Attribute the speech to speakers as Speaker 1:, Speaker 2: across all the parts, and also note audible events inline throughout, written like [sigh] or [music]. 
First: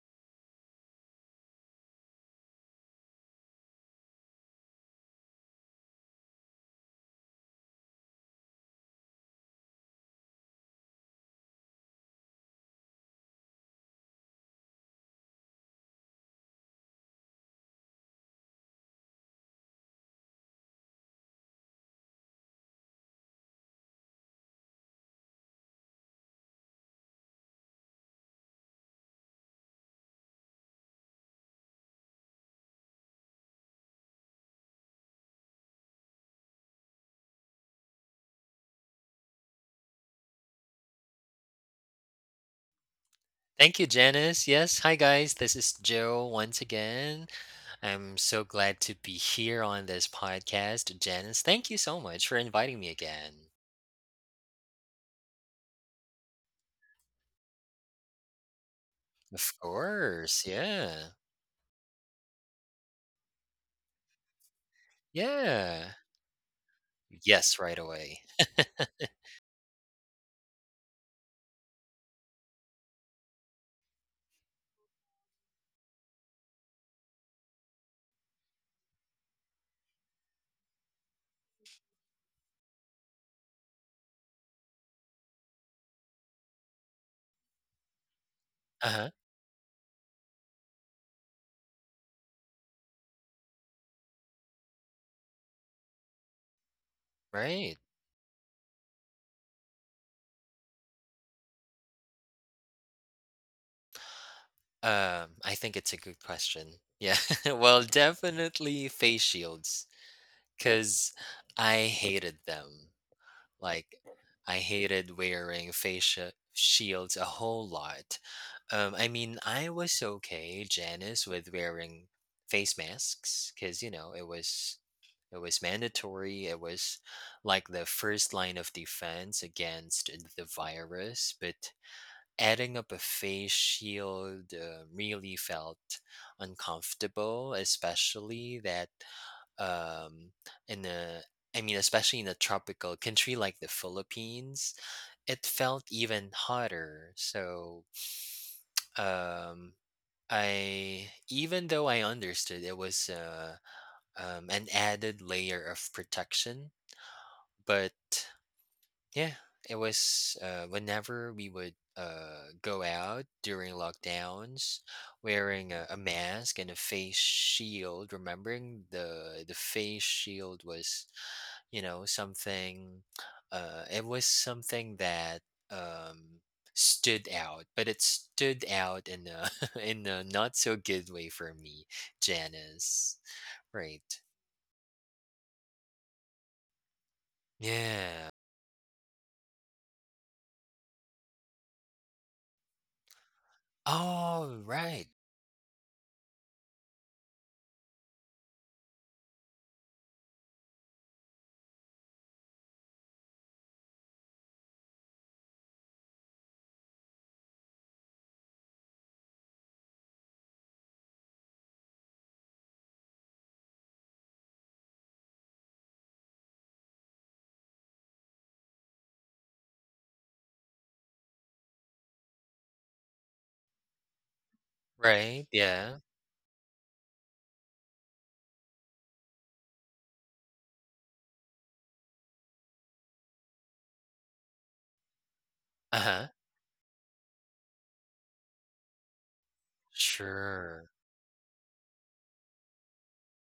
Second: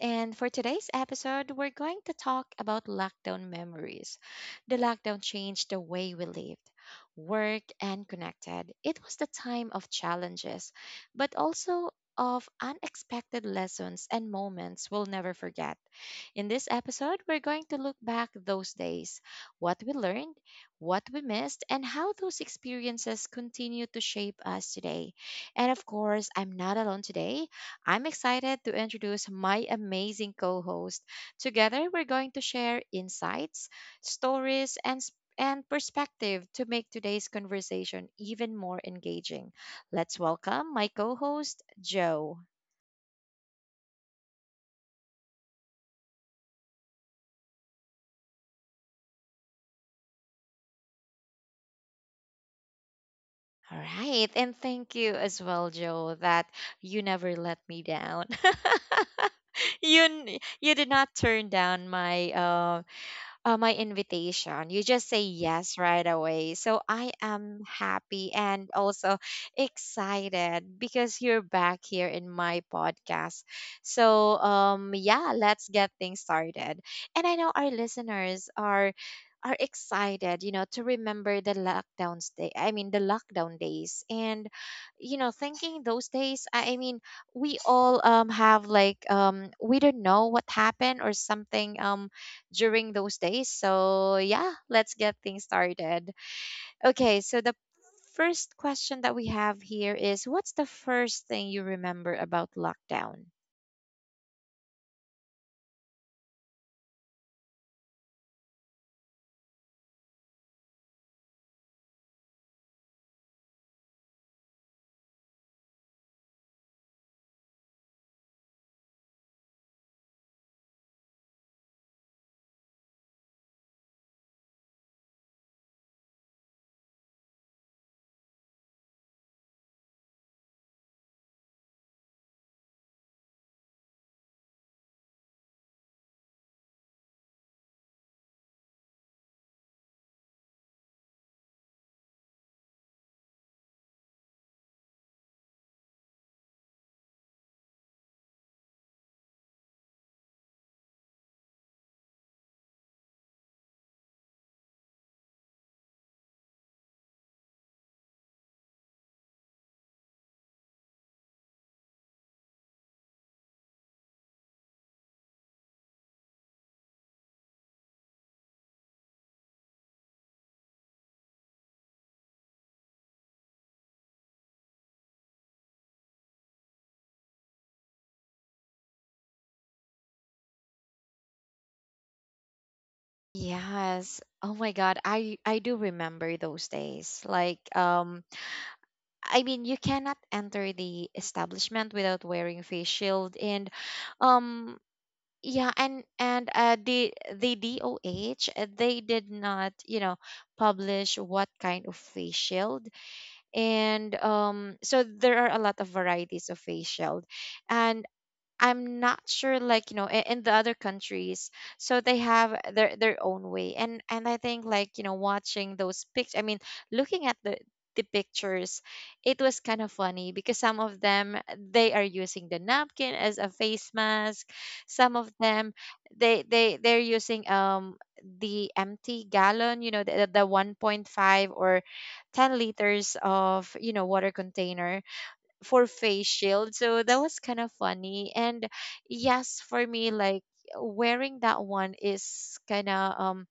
Speaker 1: And for today's episode, we're going to talk about lockdown memories. The lockdown changed the way we lived, worked, and connected. It was the time of challenges, but also of unexpected lessons and moments we'll never forget. In this episode, we're going to look back those days, what we learned, what we missed, and how those experiences continue to shape us today. And of course, I'm not alone today. I'm excited to introduce my amazing co host. Together, we're going to share insights, stories, and perspective to make today's conversation even more engaging. Let's welcome my co host, Joe.
Speaker 2: Thank you, Janice. Yes, hi guys. This is Joe once again. I'm so glad to be here on this podcast. Janice, thank you so much for inviting me again.
Speaker 1: All right. And thank you as well, Joe, that you never let me down.
Speaker 2: Of
Speaker 1: [laughs]
Speaker 2: course.
Speaker 1: You did
Speaker 2: Yeah.
Speaker 1: not turn down my invitation. You just say yes
Speaker 2: Yeah.
Speaker 1: right away. So I
Speaker 2: Yes,
Speaker 1: am
Speaker 2: right away.
Speaker 1: happy
Speaker 2: [laughs]
Speaker 1: and also excited because you're back here in my podcast. So yeah, let's get things started. And I know our listeners are excited, you know, to remember the lockdown day. I mean, the lockdown days, and you know, thinking those days. I mean, we all have
Speaker 2: Uh-huh.
Speaker 1: like we don't know what happened or something during those days. So, yeah, let's get things started. Okay, so the
Speaker 2: Right.
Speaker 1: first question that we have here is what's the first thing you remember about lockdown?
Speaker 2: I think it's a good question. Yeah. [laughs] Well, definitely face shields, because I hated them. Like, I hated wearing face shields a whole lot. I mean, I was okay, Janice, with wearing face masks because you know it was mandatory. It was like the first line of defense against the virus. But adding up a face shield really felt uncomfortable, especially that um, in the I mean, especially in a tropical country like the Philippines, it felt even hotter. So um, I, even though I understood it was an added layer of protection, but yeah, it was whenever we would go out during lockdowns, wearing a mask and a face shield. Remembering the face shield was you know something it was something that um stood out, but it stood out in a [laughs] in a not so good way for me, Janice. Right.
Speaker 1: Yes. Oh my God. I do remember those days. Like,
Speaker 2: Yeah.
Speaker 1: I mean, you cannot enter the establishment without wearing face shield, and,
Speaker 2: Oh,
Speaker 1: um,
Speaker 2: right.
Speaker 1: yeah, and the DOH they did not, you know, publish what kind of face shield. And so there are a lot of varieties of face shield, and I'm not sure, like, you know, in the other countries, so they have their own way. And I think, like, you know, watching those pictures, I mean, looking at the pictures, it was kind of funny because some of them they are using the napkin as a face mask. Some of
Speaker 2: Right.
Speaker 1: them
Speaker 2: Yeah.
Speaker 1: they're using the empty gallon, you know, the 1.5 or 10 liters of, you know, water container for
Speaker 2: Uh-huh.
Speaker 1: face shield. So that was kind of funny. And yes, for me, like
Speaker 2: Sure.
Speaker 1: wearing that one is kind of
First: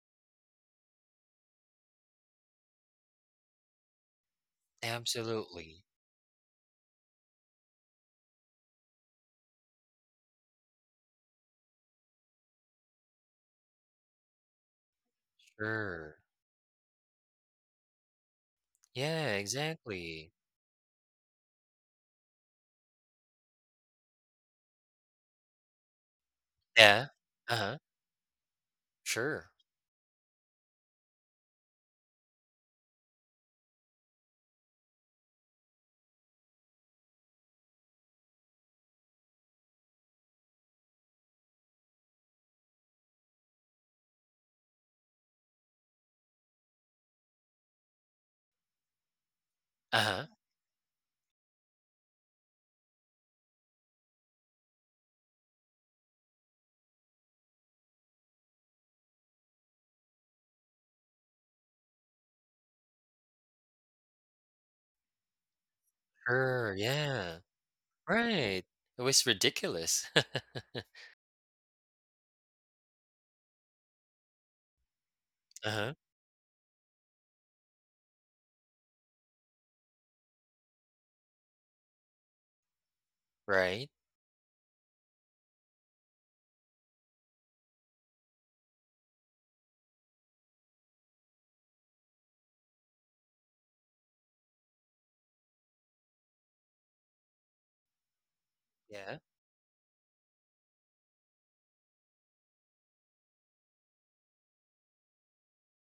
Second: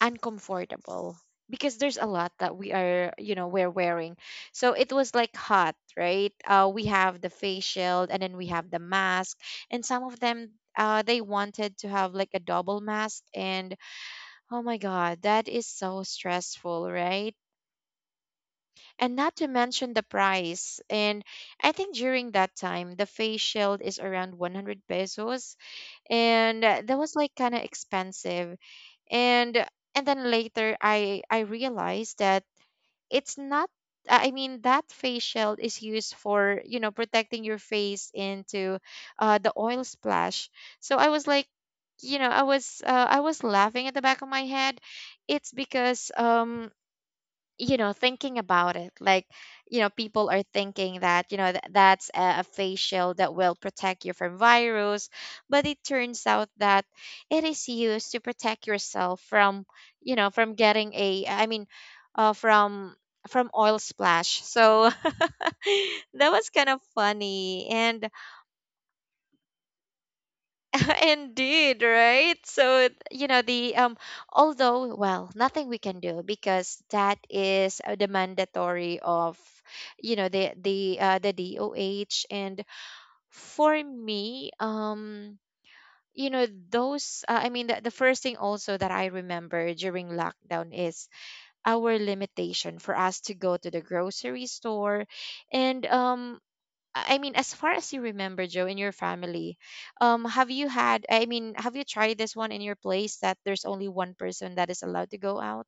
Speaker 1: uncomfortable because there's a lot that we are, you know, we're wearing. So it was like hot,
Speaker 2: Absolutely.
Speaker 1: right? We have the face shield and then we have the mask, and some of them. They wanted to have like a double mask, and oh my god, that is so
Speaker 2: Sure.
Speaker 1: stressful, right? And
Speaker 2: Yeah.
Speaker 1: not to mention the
Speaker 2: Exactly.
Speaker 1: price. And I think during that time, the face shield is around 100 pesos, and that
Speaker 2: Yeah.
Speaker 1: was like kind of
Speaker 2: Uh-huh.
Speaker 1: expensive.
Speaker 2: Sure.
Speaker 1: And and then later, I realized that it's not. I mean, that face shield is used for you know protecting your face into the oil splash. So I was like, you know, I was laughing at the back of my head. It's because you know thinking about it like you know
Speaker 2: Uh-huh.
Speaker 1: people are thinking that you know that's a face shield that will protect you from virus, but it turns out that it is used to protect yourself from you know from getting a I mean uh, from from oil splash. So [laughs] that was kind
Speaker 2: Sure.
Speaker 1: of
Speaker 2: Yeah.
Speaker 1: funny. And
Speaker 2: Right. It was ridiculous.
Speaker 1: [laughs] indeed, right? So, you know, the although well,
Speaker 2: [laughs]
Speaker 1: nothing we
Speaker 2: Uh-huh.
Speaker 1: can do because that is the mandatory of you know the DOH. And for
Speaker 2: Right?
Speaker 1: me, you know those I mean the first thing also that I remember during lockdown is our limitation for us to go to the grocery store. And I mean, as far as you remember, Joe, in your
Speaker 2: Yeah.
Speaker 1: family, have you had? I mean, have you tried this one in your place that there's only one person that is allowed to go out?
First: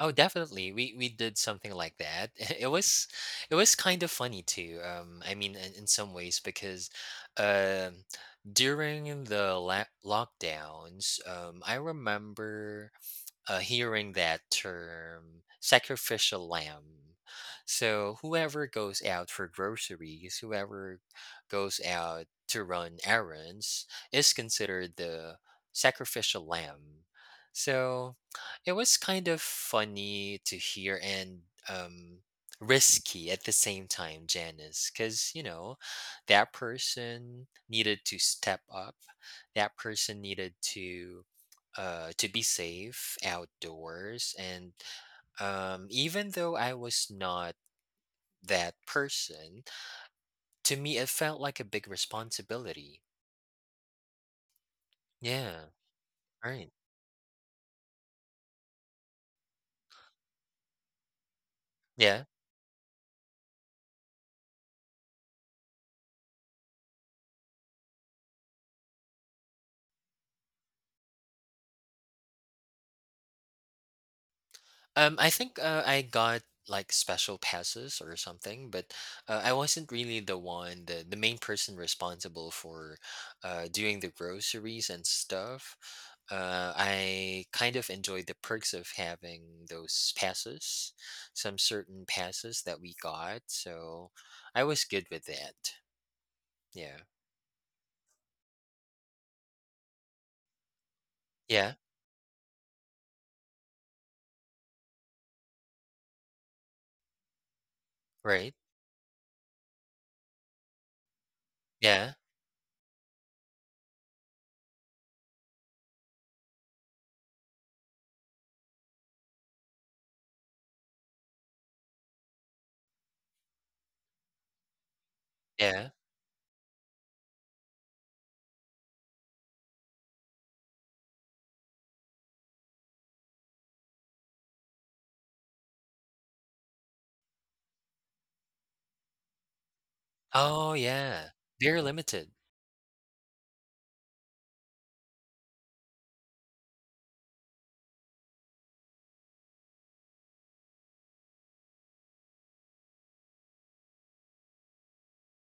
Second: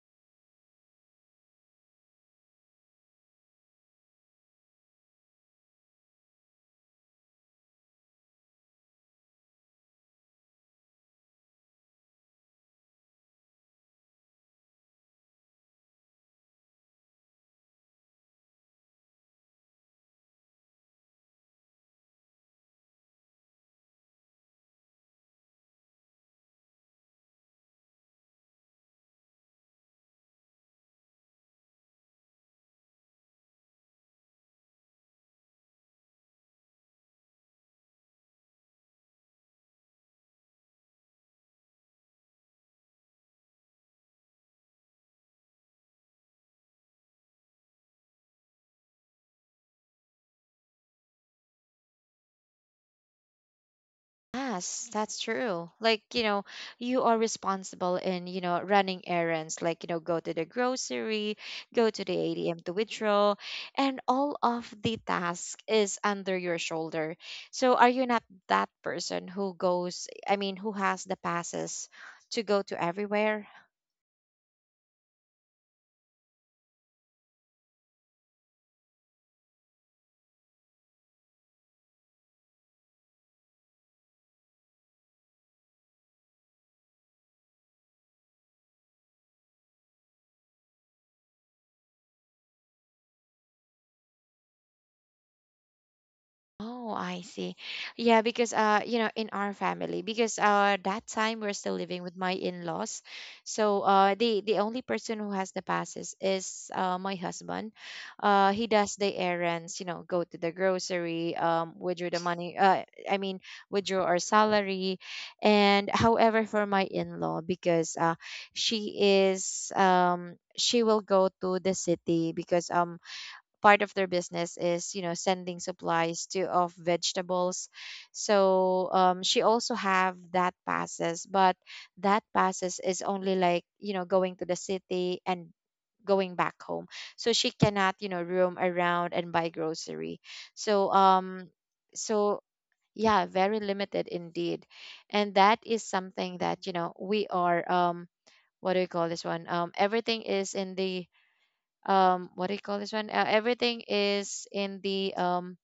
Speaker 2: Oh, definitely. We did something like that. [laughs] It was it was kind of funny too. I mean, in some ways because, um, during the lockdowns, I remember hearing that term sacrificial lamb. So, whoever goes out for groceries, whoever goes out to run errands, is considered the sacrificial lamb. So, it was kind of funny to hear and um, risky at the same time, Janice, because, you know, that person needed to step up, that person needed to be safe outdoors. And even though I was not that person, to me, it felt like a big responsibility.
Speaker 1: Yes, that's
Speaker 2: Yeah.
Speaker 1: true. Like, you know,
Speaker 2: Right.
Speaker 1: you are responsible in, you know, running errands, like, you know, go to the grocery, go to the
Speaker 2: Yeah.
Speaker 1: ATM to withdraw, and all of the task is under your shoulder. So are you not that person who goes, I mean, who has the passes to go to everywhere?
Speaker 2: I think I got like special passes or something, but I wasn't really the one, the main person responsible for doing the groceries and stuff. I kind of enjoyed the perks of having those passes, some certain passes that we got, so I was good with that.
Speaker 1: Oh,
Speaker 2: Yeah.
Speaker 1: I see. Yeah, because you know, in our family, because that time we're still
Speaker 2: Yeah.
Speaker 1: living with my in-laws. So the only person who has the passes is my husband. Uh,
Speaker 2: Right.
Speaker 1: he does the errands, you know, go to the grocery, withdraw
Speaker 2: Yeah.
Speaker 1: the money, withdraw our salary. And however, for my in-law, because she is she will go to the city because part of their business is you know sending
Speaker 2: Yeah.
Speaker 1: supplies to of vegetables. So she also have that passes, but that passes is only like you know going to the city and going back home, so she cannot you know roam around and buy grocery.
Speaker 2: Oh
Speaker 1: So
Speaker 2: yeah. Very limited.
Speaker 1: so yeah, very limited indeed. And that is something that you know we are what do you call this one, everything is in the what do you call this one everything is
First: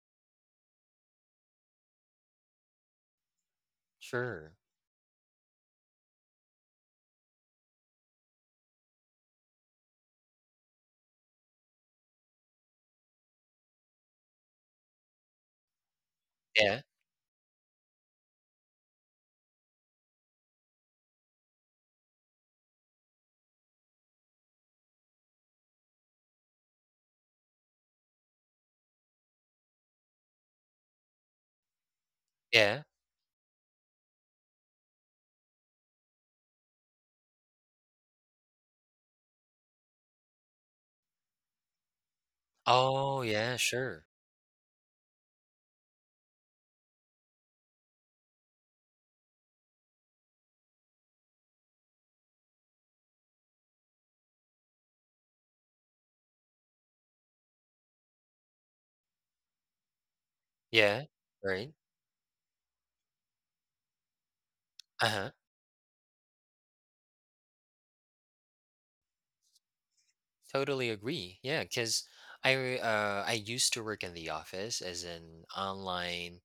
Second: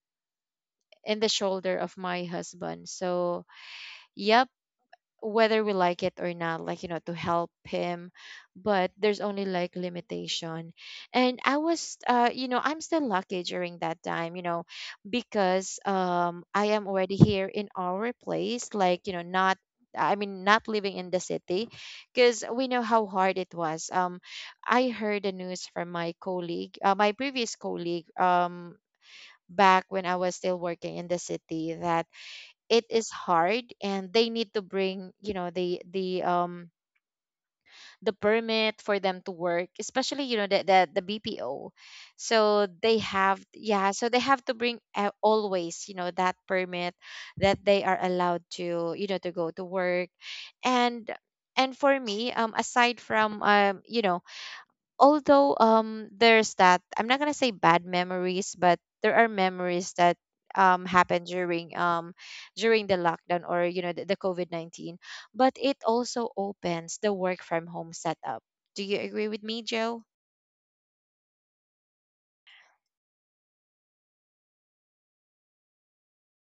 Speaker 1: in the shoulder of my husband. So yeah,
Speaker 2: Sure.
Speaker 1: whether we like it or not, like you know to help him, but there's only like limitation. And I was you know I'm still lucky during that time you know because I
Speaker 2: Yeah.
Speaker 1: am already here in our place, like you know not not living in the city, because we know how hard it was. I heard the news from my colleague, my previous colleague, back when I was still working in the city, that
Speaker 2: Yeah.
Speaker 1: it is hard and they need to bring you know the permit for them to work, especially you know the bpo. So they
Speaker 2: Oh
Speaker 1: have
Speaker 2: yeah.
Speaker 1: yeah
Speaker 2: Sure.
Speaker 1: so they have to bring always you know that permit that they are allowed to you know to go to work. and and for me aside from you know although there's that I'm not gonna say bad memories, but there are memories that
Speaker 2: Yeah,
Speaker 1: happened during
Speaker 2: right.
Speaker 1: the lockdown, or you know the covid-19,
Speaker 2: Uh-huh.
Speaker 1: but it also opens the work from home setup. Do you agree with me, joe?
Speaker 2: Totally agree. Yeah, cause I used to work in the office as an online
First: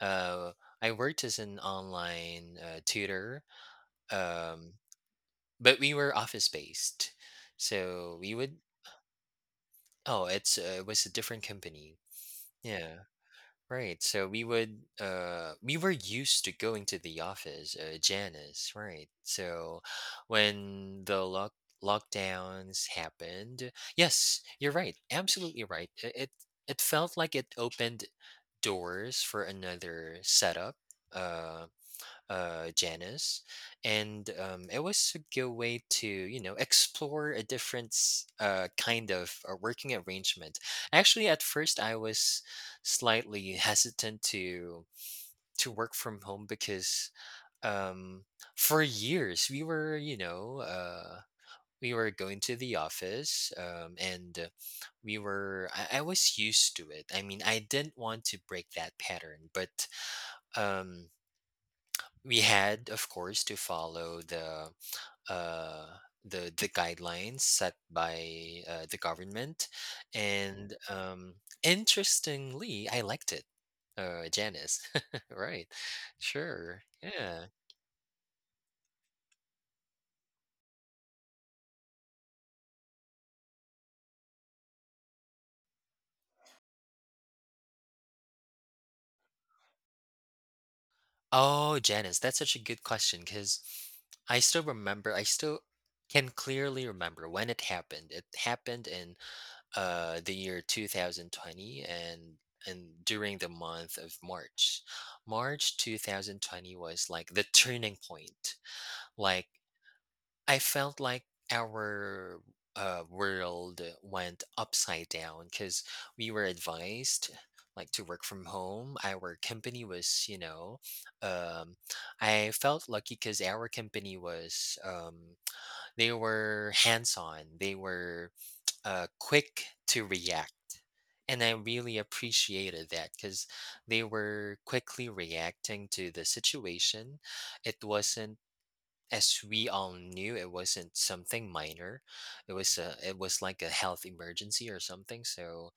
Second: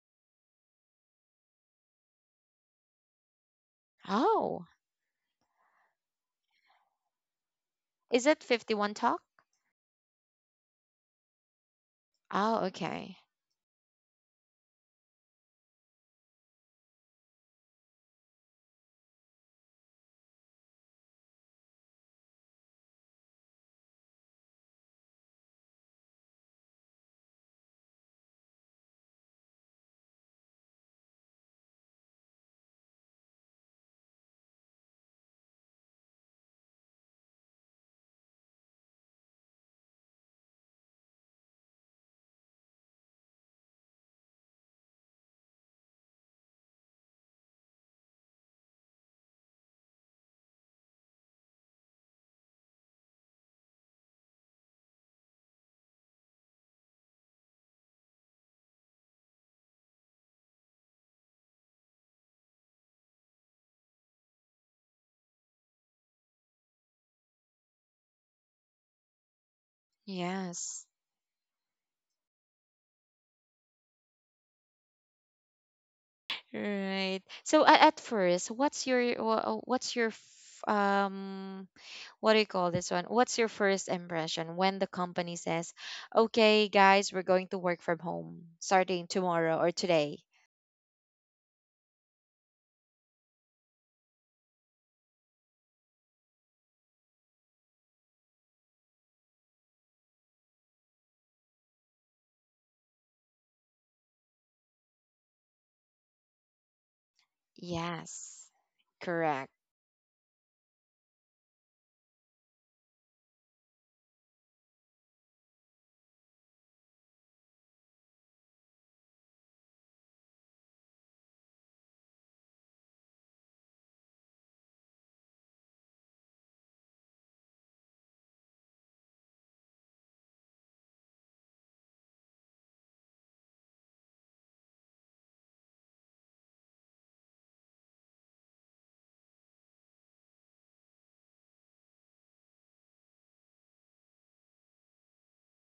Speaker 2: uh I worked as an online tutor.
Speaker 1: Oh,
Speaker 2: Um, but we were office based. So
Speaker 1: is
Speaker 2: we
Speaker 1: it
Speaker 2: would
Speaker 1: 51 talk?
Speaker 2: oh, it's it was a different company.
Speaker 1: Oh,
Speaker 2: Yeah.
Speaker 1: okay.
Speaker 2: Right. So we would we were used to going to the office, Janice, right? So when the lockdowns happened, yes, you're right. Absolutely right. It it felt like it opened doors for another setup. uh Janice, and it was a good way to you know explore a different kind of working arrangement. Actually, at first I was slightly [laughs] hesitant to work from home because um, for years we were you know we were going to the office and we were I was used to it. I mean, I didn't want to break that pattern, but um we had of course to follow the uh the guidelines set by the government, and
Speaker 1: Yes.
Speaker 2: interestingly I liked it, Janice. [laughs] Right. Sure.
Speaker 1: Right.
Speaker 2: Yeah.
Speaker 1: So at first, what's your what's your um what do you call this one? What's your first impression when the company says, "Okay, guys, we're going to work from home starting tomorrow or today."
Speaker 2: Oh, Janice, that's such a good question because I still remember, I still can clearly remember when it happened. It happened in the year 2020, and during the month of March. March 2020 was like the turning point.
Speaker 1: Yes.
Speaker 2: Like,
Speaker 1: Correct.
Speaker 2: I felt like our world went upside down because we were advised like to work from home. Our company was, you know, um, I felt lucky because our company was, they were hands on. They were quick to react. And I really appreciated that because they were quickly reacting to the situation. It wasn't, as we all knew, it wasn't something minor. It was it was like a health emergency or something. So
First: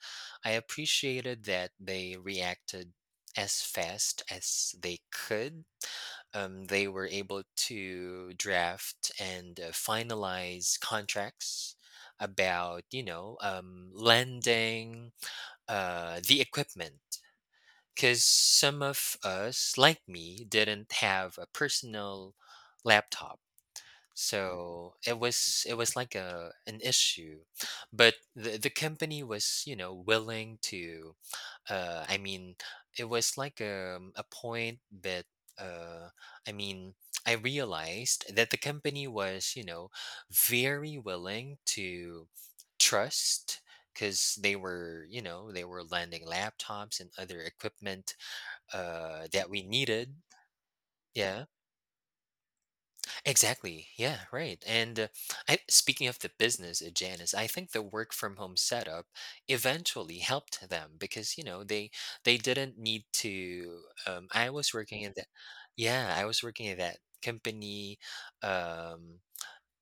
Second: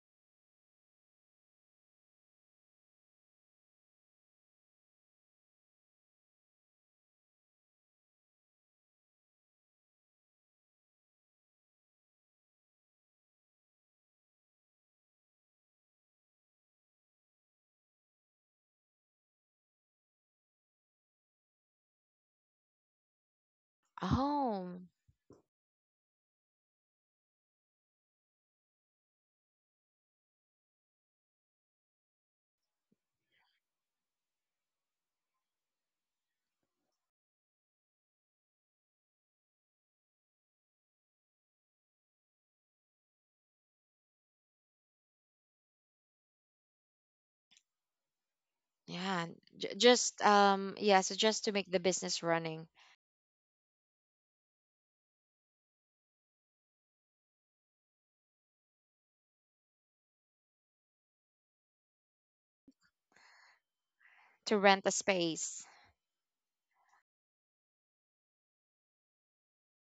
Speaker 2: I appreciated that they reacted as fast as they could. They were able to draft and finalize contracts about you know lending the equipment because some of us like me didn't have a personal laptop,
Speaker 1: Oh,
Speaker 2: so it was like a an issue, but the company was you know willing to uh, I mean, it was like a point that uh, I mean, I realized that the company was, you know, very willing to trust because they were, you know, they were lending laptops and other equipment
Speaker 1: yeah.
Speaker 2: that we needed.
Speaker 1: Just yeah, so just
Speaker 2: Yeah.
Speaker 1: to make the business running,
Speaker 2: Exactly. Yeah, right. And speaking of the business at Janus, I think the work from home setup eventually helped them because you know they didn't need to.
Speaker 1: to
Speaker 2: I was
Speaker 1: rent a
Speaker 2: working in that.
Speaker 1: space.
Speaker 2: Yeah, I was working at that company. Um,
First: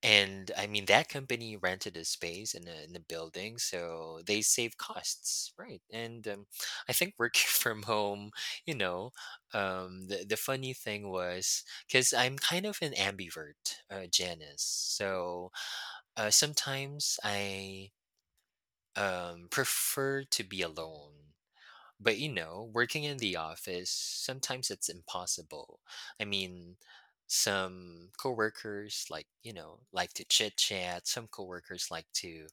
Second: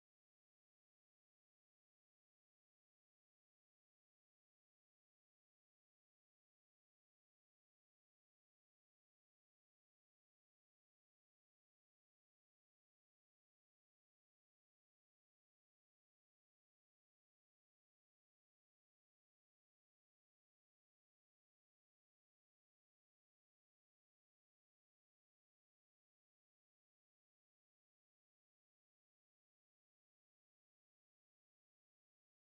Speaker 2: and I mean, that company rented a space in in a building, so they save costs, right? And I think working [laughs] from home, you know, the funny thing was because I'm kind of an ambivert, Janice. So sometimes I prefer to be alone. But you know, working in the office, sometimes it's impossible. I mean, some coworkers like, you know, like to chit chat. Some coworkers like to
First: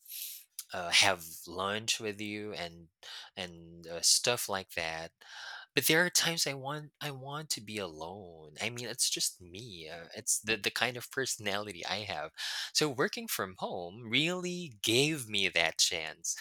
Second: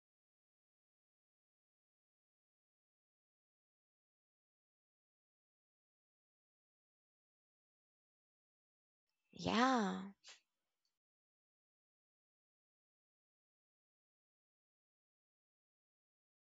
Speaker 2: have lunch with you and stuff like that. But there are times I want to be alone. I mean, it's just me.
Speaker 1: Yeah.
Speaker 2: It's the kind of personality I have. So working from home really gave me that chance.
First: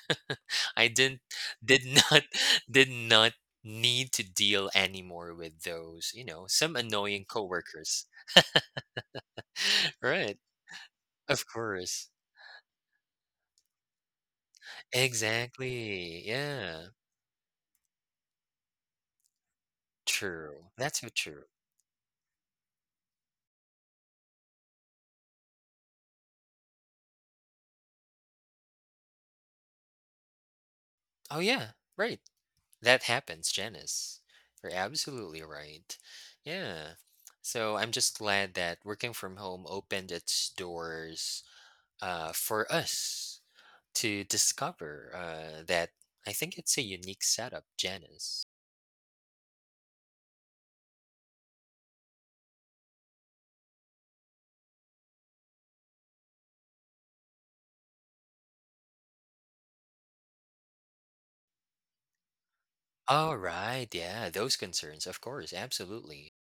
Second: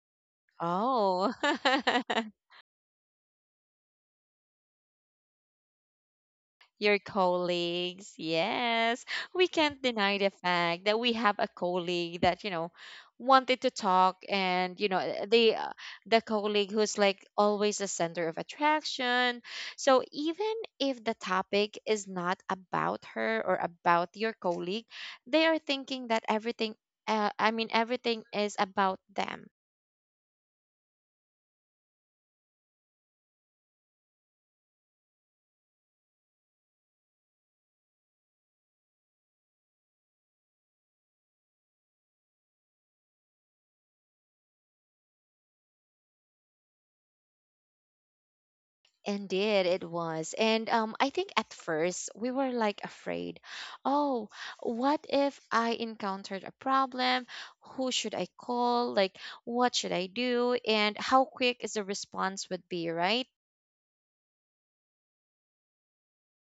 Speaker 2: I didn't
Speaker 1: Oh.
Speaker 2: did not
Speaker 1: [laughs]
Speaker 2: [laughs] did not need to deal anymore with those, you know, some
Speaker 1: Your
Speaker 2: annoying coworkers.
Speaker 1: colleagues. Yes, we can't
Speaker 2: [laughs]
Speaker 1: deny the
Speaker 2: Right.
Speaker 1: fact that we have
Speaker 2: Of
Speaker 1: a
Speaker 2: course.
Speaker 1: colleague that, you know, wanted to talk, and you know the uh, the
Speaker 2: Exactly.
Speaker 1: colleague
Speaker 2: Yeah.
Speaker 1: who's like always the center of attraction. So even
Speaker 2: True. That's
Speaker 1: if
Speaker 2: so
Speaker 1: the
Speaker 2: true.
Speaker 1: topic is not about her or about your colleague, they are thinking that everything everything is about them.
Speaker 2: Oh yeah, right. That happens, Janice. You're absolutely right. Yeah. So I'm just glad that working from home opened its doors for us to discover that I think it's a unique setup, Janice.
Speaker 1: Indeed, it was. And I think at first we were like afraid. Oh, what if I encountered a problem? Who should I call? Like, what should I do? And how quick is the response would be, right?
Speaker 2: All right, yeah, those concerns, of course, absolutely.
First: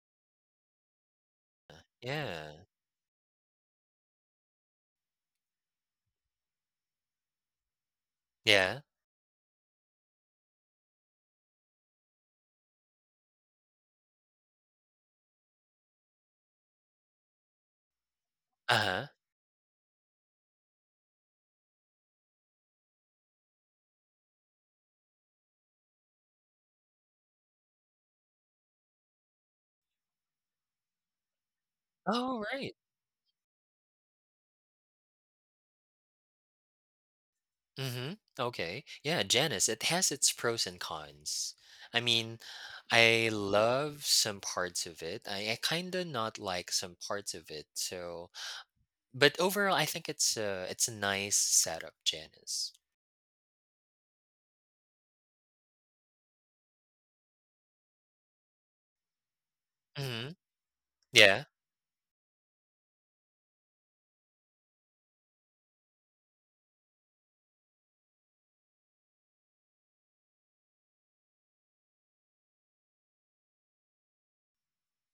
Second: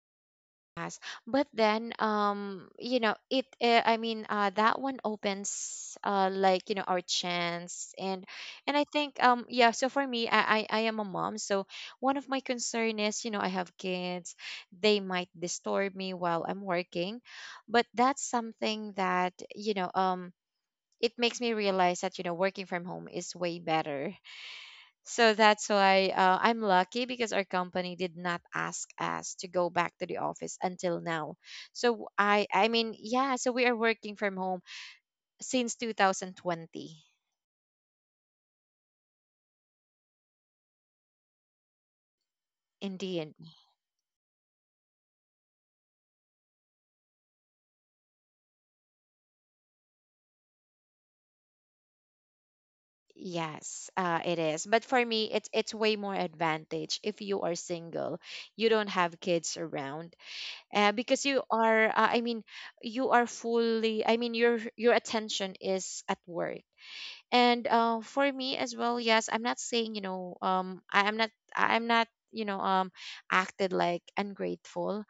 Speaker 1: Yes, but
Speaker 2: Uh,
Speaker 1: then
Speaker 2: Yeah,
Speaker 1: you know it that one opens like you know our chance. And
Speaker 2: yeah,
Speaker 1: I think yeah so for me I am a mom, so one of my concern is you know I have kids, they might disturb me while I'm working. But that's something
Speaker 2: uh-huh.
Speaker 1: that you know it makes me realize that you know working from home is way better. So that's why I'm lucky because our company did not ask us to go back to the office until now. So
Speaker 2: Oh, right.
Speaker 1: yeah, so we are working from home since 2020.
Speaker 2: Mm-hmm. Okay. Yeah, Janice, it has its pros and cons. I mean,
Speaker 1: Indeed.
Speaker 2: I love some parts of it. I kind of not like some parts of it. So, but overall, I think it's a nice setup, Janice.
Speaker 1: Yes, it is. But for me, it's way more advantage if you are single. You don't have kids around,
Speaker 2: Mm-hmm.
Speaker 1: because you
Speaker 2: Yeah,
Speaker 1: are. I mean, you are fully. I mean, your attention is at work. And For me as well, yes, I'm not saying, I'm not, acted like ungrateful,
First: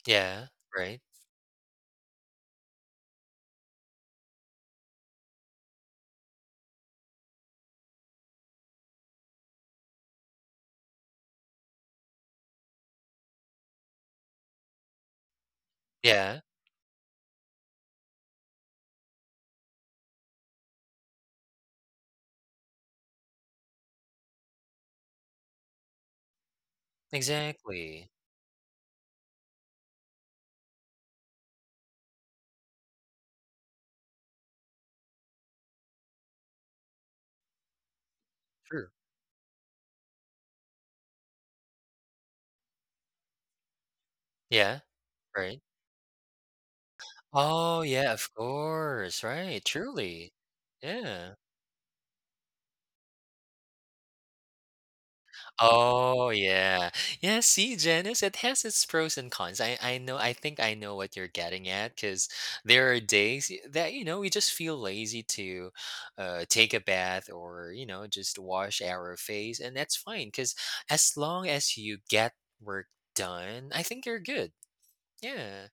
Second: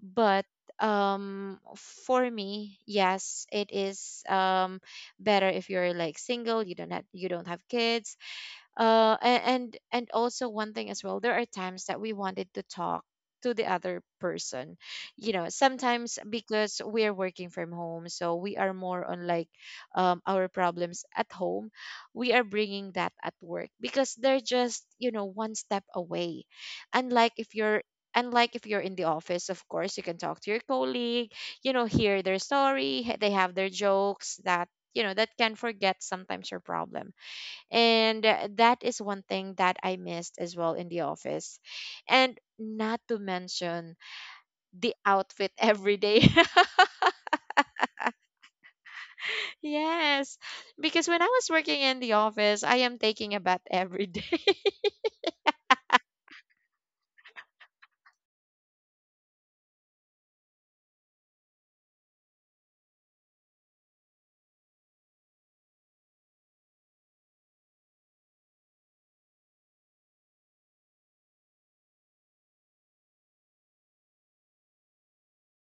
Speaker 1: but
Speaker 2: yeah, right.
Speaker 1: um for me, yes, it is better if you're like single. You don't have kids. And also one thing as well, there are times that we wanted to talk to the other person, you know, sometimes
Speaker 2: Yeah,
Speaker 1: because we are working from home, so we are more on like, our problems at home. We are bringing that at work because they're just, you know, one step away. unlike if you're
Speaker 2: exactly.
Speaker 1: Unlike if you're in the office, of course you can talk to your colleague, you know, hear their story, they have their jokes that, you know, that can forget sometimes your problem. And that
Speaker 2: True.
Speaker 1: is one thing that I missed as well in the office. And not to mention
Speaker 2: Yeah,
Speaker 1: the outfit
Speaker 2: right.
Speaker 1: every day.
Speaker 2: Oh, yeah, of course,
Speaker 1: [laughs]
Speaker 2: right, truly.
Speaker 1: Yes, because when I
Speaker 2: Yeah.
Speaker 1: was working in the office, I am taking a bath every day.
Speaker 2: Oh, yeah. Yeah, see, Janice, it has its pros and cons. I know, I think I know what you're getting at because there are days that, you know, we just feel lazy to take a bath or, you know, just wash our face. And that's fine because as long as you get work done, I think you're good. Yeah,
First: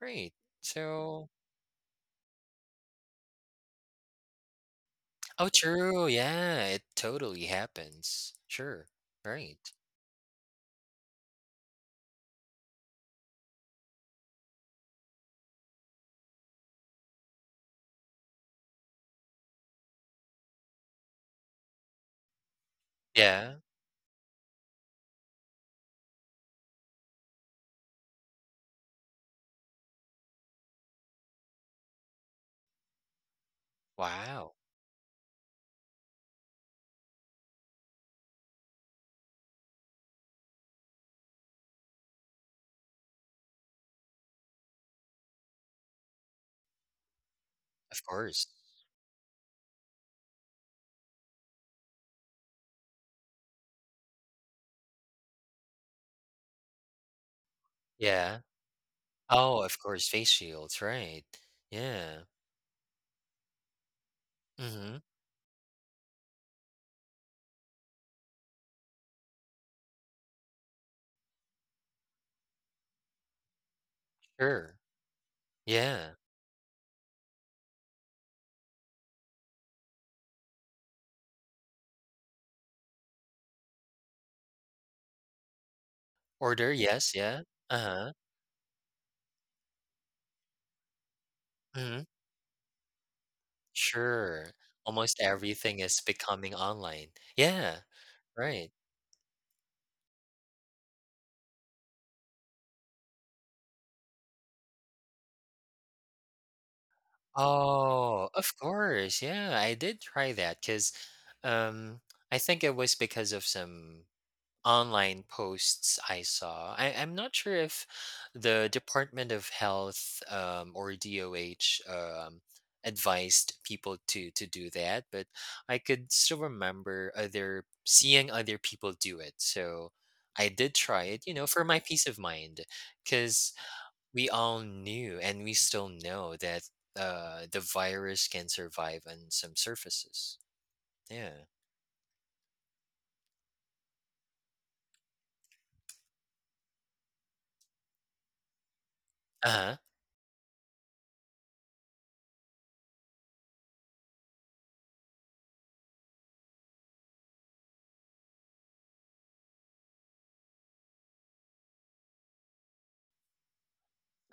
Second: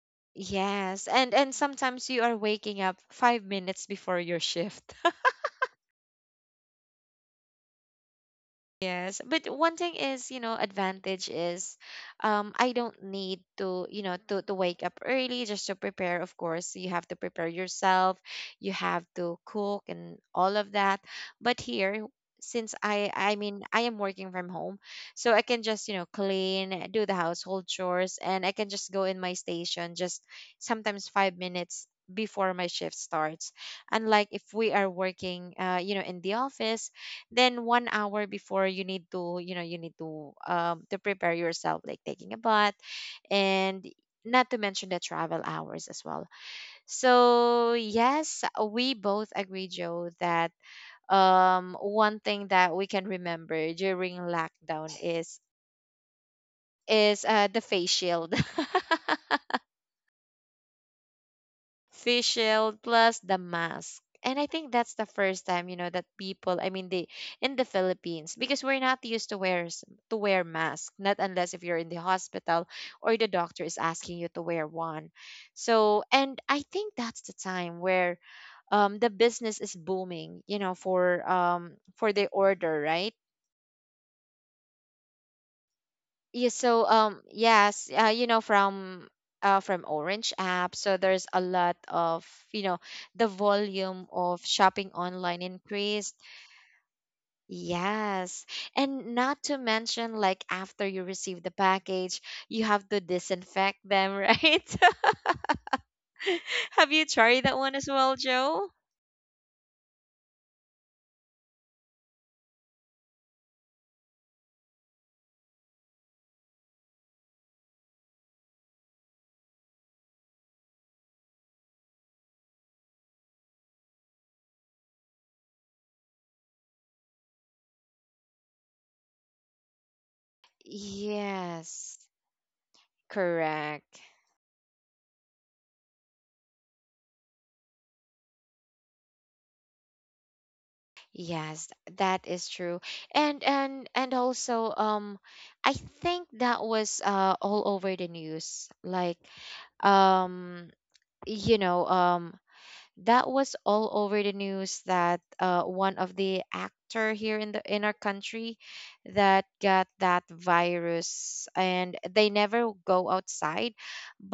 Speaker 2: right.
Speaker 1: [laughs] Yes,
Speaker 2: So.
Speaker 1: and sometimes you are waking up 5 minutes before your shift.
Speaker 2: Oh, true, yeah, it totally happens. Sure,
Speaker 1: Yes, but
Speaker 2: right.
Speaker 1: one thing is, you know, advantage is, I don't need to, you know, to wake up early just to prepare. Of course, you have to prepare yourself, you have to cook and all of that. But here, since I
Speaker 2: Yeah,
Speaker 1: mean, I am working from home, so I can just, you know, clean, do the household chores, and I can just go in my station just sometimes 5 minutes before my shift starts. Unlike if
Speaker 2: wow,
Speaker 1: we are working, you know, in the office, then 1 hour before you need to, you know, you need to prepare yourself like taking a bath, and not to mention the travel hours as well. So
Speaker 2: of
Speaker 1: yes,
Speaker 2: course.
Speaker 1: we both agree, Joe, that one thing that we can remember during lockdown is the face shield.
Speaker 2: Yeah.
Speaker 1: [laughs]
Speaker 2: Oh, of course, face shields, right. Yeah,
Speaker 1: Fish shield plus the mask. And I think that's
Speaker 2: mhm,
Speaker 1: the first time, you know, that people, I mean, they in the Philippines, because we're not used to wear mask, not unless if you're in the hospital or the doctor is asking you to wear
Speaker 2: sure,
Speaker 1: one. So,
Speaker 2: yeah.
Speaker 1: and I think that's the time where, the business is booming, you know, for the order, right? Yeah,
Speaker 2: Order,
Speaker 1: so
Speaker 2: yes, yeah,
Speaker 1: yes,
Speaker 2: uh-huh,
Speaker 1: you know, from Orange app, so there's a lot
Speaker 2: mhm,
Speaker 1: of, you know, the volume of
Speaker 2: sure.
Speaker 1: shopping
Speaker 2: Almost
Speaker 1: online
Speaker 2: everything is
Speaker 1: increased.
Speaker 2: becoming online. Yeah,
Speaker 1: Yes.
Speaker 2: right.
Speaker 1: And not to mention, like, after you receive the package, you have to disinfect them, right? [laughs] Have you tried that one as well,
Speaker 2: Oh, of
Speaker 1: Joe?
Speaker 2: course, yeah, I did try that because, um, I think it was because of some online posts I saw. I, I'm not sure if the Department of Health or DOH advised people to do that, but I could still remember other seeing other people do it. So I did try it, you know, for my
Speaker 1: Yes.
Speaker 2: peace of mind, because
Speaker 1: Correct.
Speaker 2: we all knew and we still know that the virus can survive on some surfaces. Yeah.
Speaker 1: Yes, that is true. And also, I think that was all over the news. Like,
Speaker 2: Uh huh.
Speaker 1: um you know um that was all over the news that one of the actor here in the in our country that got that virus and they never go outside,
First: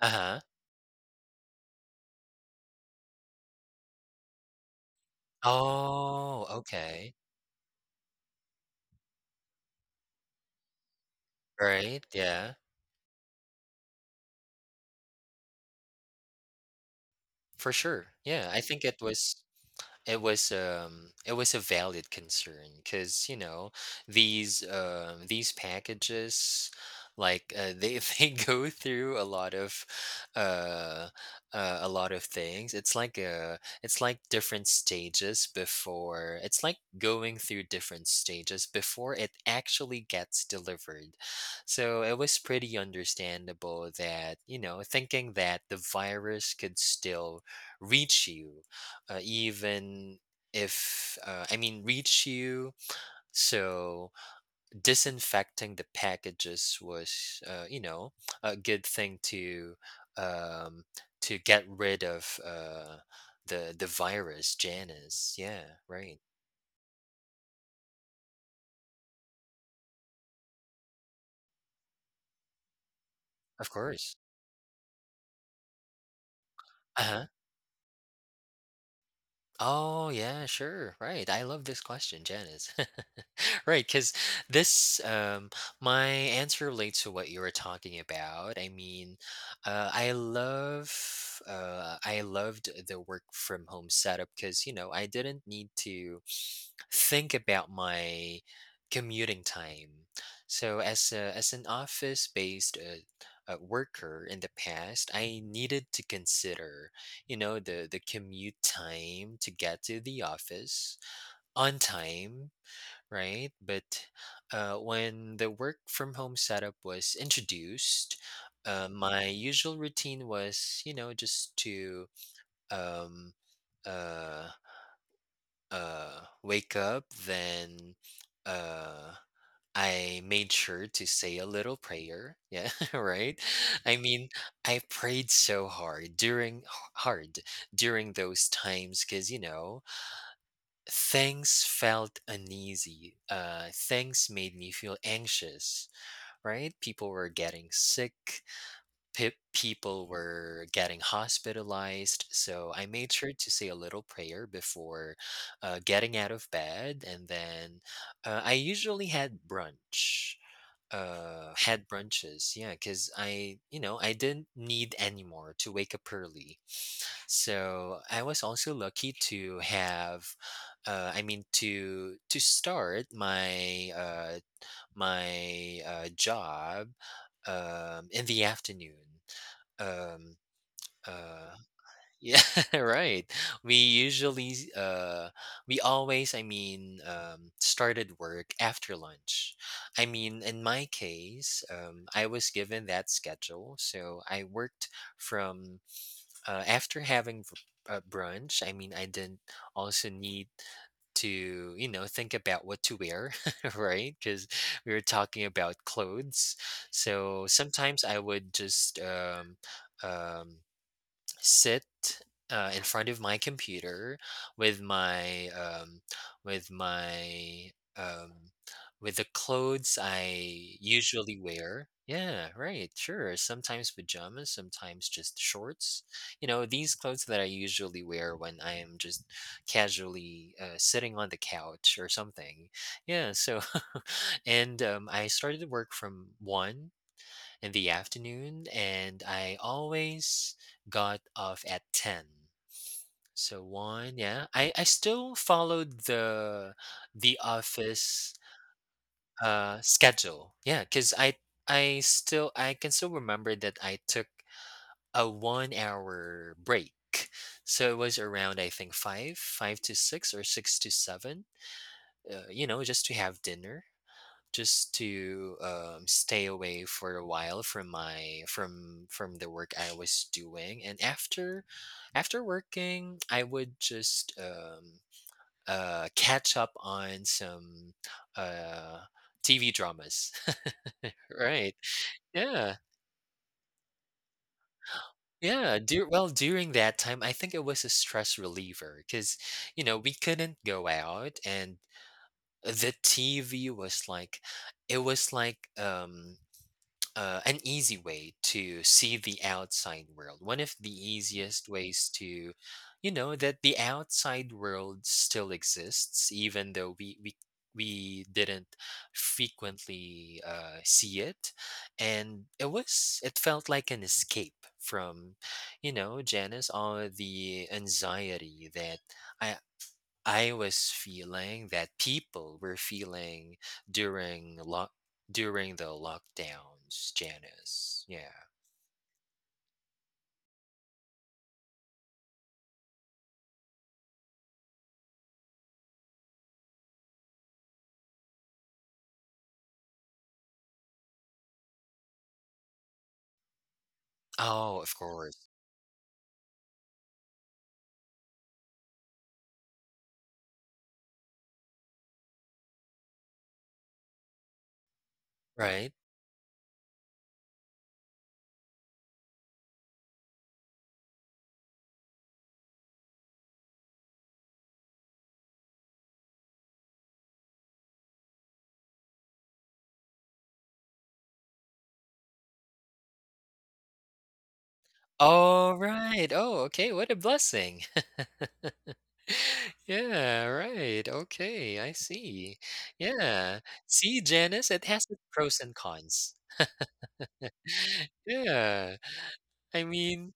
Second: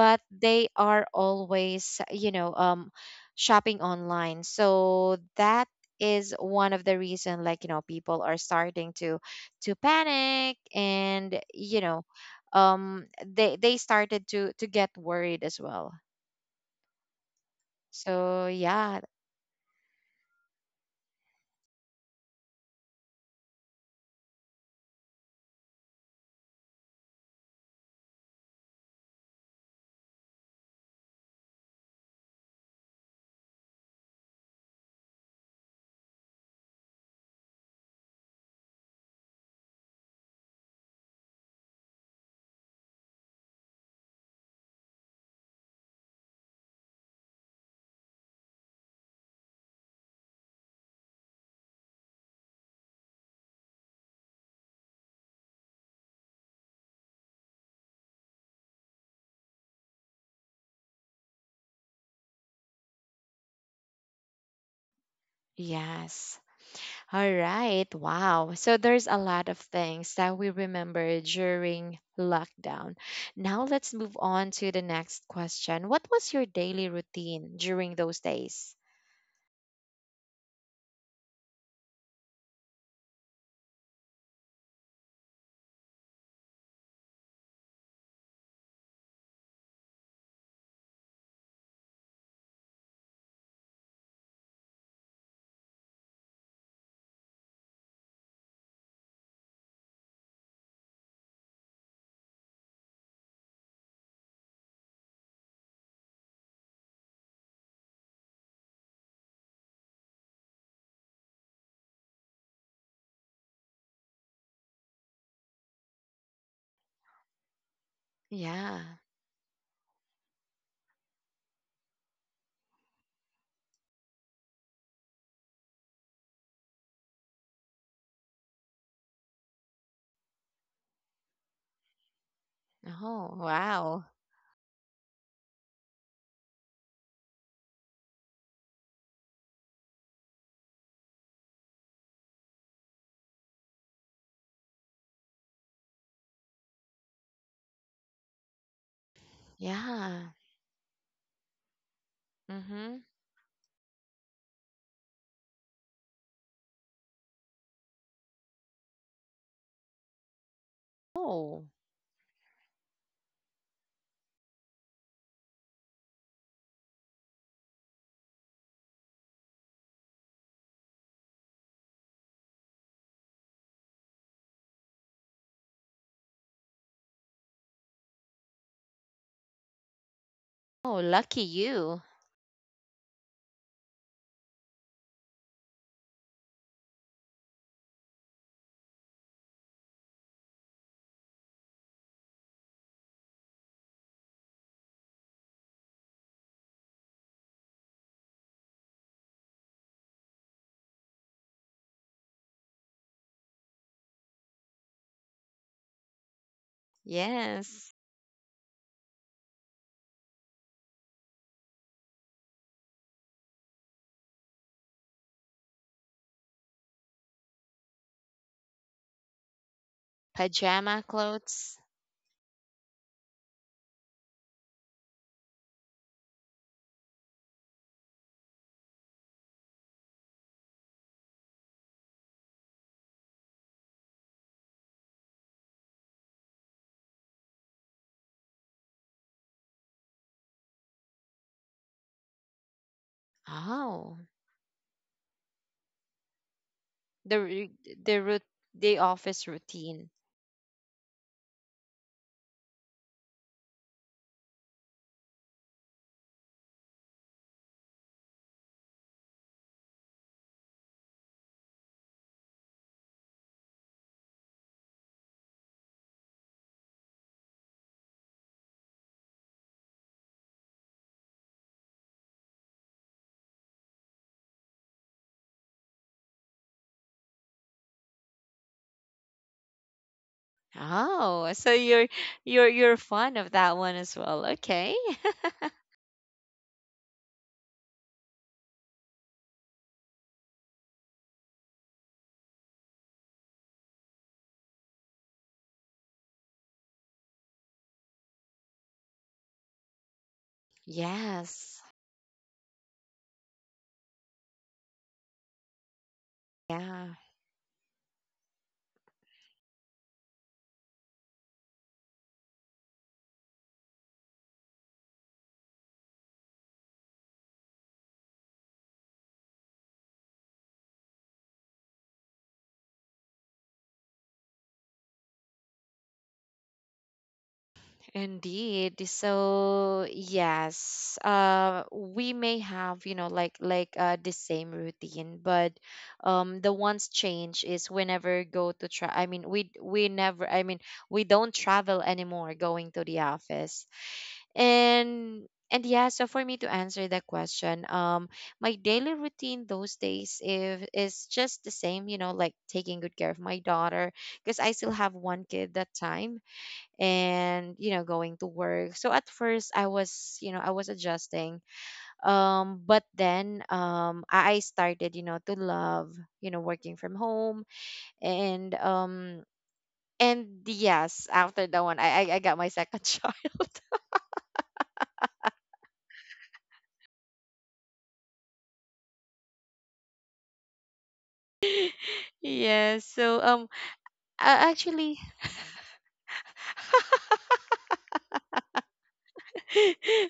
Speaker 2: Uh huh.
Speaker 1: they are always, you know, shopping online, so that is
Speaker 2: Oh,
Speaker 1: one of the
Speaker 2: okay.
Speaker 1: reason, like, you know, people are starting to panic, and you
Speaker 2: Right,
Speaker 1: know,
Speaker 2: yeah,
Speaker 1: they started to get worried as well.
Speaker 2: for sure.
Speaker 1: So
Speaker 2: Yeah, I think
Speaker 1: yeah,
Speaker 2: it was um, it was a valid concern because you know these packages they [laughs] they go through uh, a lot of things. It's like going through different stages before it actually gets delivered, so it was pretty understandable that you know thinking that the virus could still reach you, even if I mean reach you. So disinfecting the packages was, you know, a good thing um, to get rid of the virus, Janus. Yeah, right.
Speaker 1: yes. All right. Wow. So there's a lot of things that we remember during lockdown. Now
Speaker 2: Of
Speaker 1: let's
Speaker 2: course.
Speaker 1: move on to the next question. What was your daily
Speaker 2: Uh huh.
Speaker 1: routine during those days?
Speaker 2: Oh yeah, sure. Right. I love this question, Janice. [laughs] Right, because this, my answer relates to what you were talking about. I mean, I loved the work from home setup because, you know, I didn't need to think about my commuting time. So as as an office-based worker in the past, I needed to consider, you know, the commute time to get to the office on time, right? But when the work from home setup was introduced,
Speaker 1: Yeah.
Speaker 2: my usual routine was, you know, just to um, uh, wake up, then uh, I made sure to say a little prayer. Yeah, [laughs] right.
Speaker 1: Oh,
Speaker 2: I
Speaker 1: wow.
Speaker 2: mean, I prayed so hard during those times because you know things felt uneasy. Things made me feel anxious, right? People were getting sick, people
Speaker 1: Yeah.
Speaker 2: were getting hospitalized. So I
Speaker 1: Mm-hmm.
Speaker 2: made sure to say a little prayer before getting out of bed. And then I usually had brunch uh
Speaker 1: Oh.
Speaker 2: had brunches, yeah, because I you know I didn't need anymore to wake up early, so I was also lucky to have to start my job in the afternoon. um
Speaker 1: Oh, lucky
Speaker 2: uh
Speaker 1: you.
Speaker 2: yeah, [laughs] right. We usually, s- we always, I mean, started work after lunch. I mean, in my case, I was given that schedule. So I worked from, after having brunch. I mean, I didn't also need to, you know, think about what to wear, [laughs] right, because we were talking about clothes, so
Speaker 1: Yes.
Speaker 2: sometimes I would just um sit in front of my computer with my with my um, with the clothes I
Speaker 1: Pajama
Speaker 2: usually
Speaker 1: clothes.
Speaker 2: wear. Yeah, right, sure. Sometimes pajamas, sometimes just shorts. You know, these clothes that I usually wear when I am just casually sitting on the couch or something. Yeah, so [laughs] and I started to work from 1 in the afternoon, and I always got off at 10. So
Speaker 1: Oh.
Speaker 2: one, yeah, I still followed the
Speaker 1: The ru- the
Speaker 2: office
Speaker 1: root The office routine.
Speaker 2: schedule. Yeah, because I can still remember that I took a 1 hour break. So it was around, I think, five, five to six or six to seven. You know, just to have dinner, just to stay away for a while from my, from the work I was doing. And after working, I would just catch up on some uh, TV dramas. [laughs]
Speaker 1: Oh,
Speaker 2: Right.
Speaker 1: so you're you're
Speaker 2: Yeah.
Speaker 1: you're fond of that one as well. Okay. [laughs]
Speaker 2: Yeah. Well, during that time, I think it was a stress reliever because, you know, we couldn't go out, and the TV was like, it was like, an easy way to see the outside world. One of the easiest
Speaker 1: Yes.
Speaker 2: ways to, you know, that the outside world still exists, even though
Speaker 1: Yeah,
Speaker 2: we didn't frequently see it, and it felt like an escape from, you know, Janice, all the anxiety that I I was feeling, that people were feeling during lock during the lockdowns, Janice. Yeah.
Speaker 1: indeed. So, yes, we may have, you know, like the same routine, but the ones change is we never go to try. I mean, we never. I mean, we don't travel anymore going to the office.
Speaker 2: Oh, of course.
Speaker 1: And yeah, so for me to answer that question, my daily routine those days if is just the same, you know, like taking good care of my daughter because I still have one kid that
Speaker 2: Right.
Speaker 1: time. And you know, going to work. So at first, I was adjusting, but then I started, you know, to love, you know, working from home. and um and yes, after that one, I got my second [laughs] child.
Speaker 2: Oh, right. Oh, okay. What a blessing. [laughs] Yeah, right. Okay, I
Speaker 1: [laughs]
Speaker 2: see.
Speaker 1: Yes, so
Speaker 2: Yeah. See, Janice,
Speaker 1: I
Speaker 2: it has its
Speaker 1: actually
Speaker 2: pros and cons. [laughs] Yeah. I mean,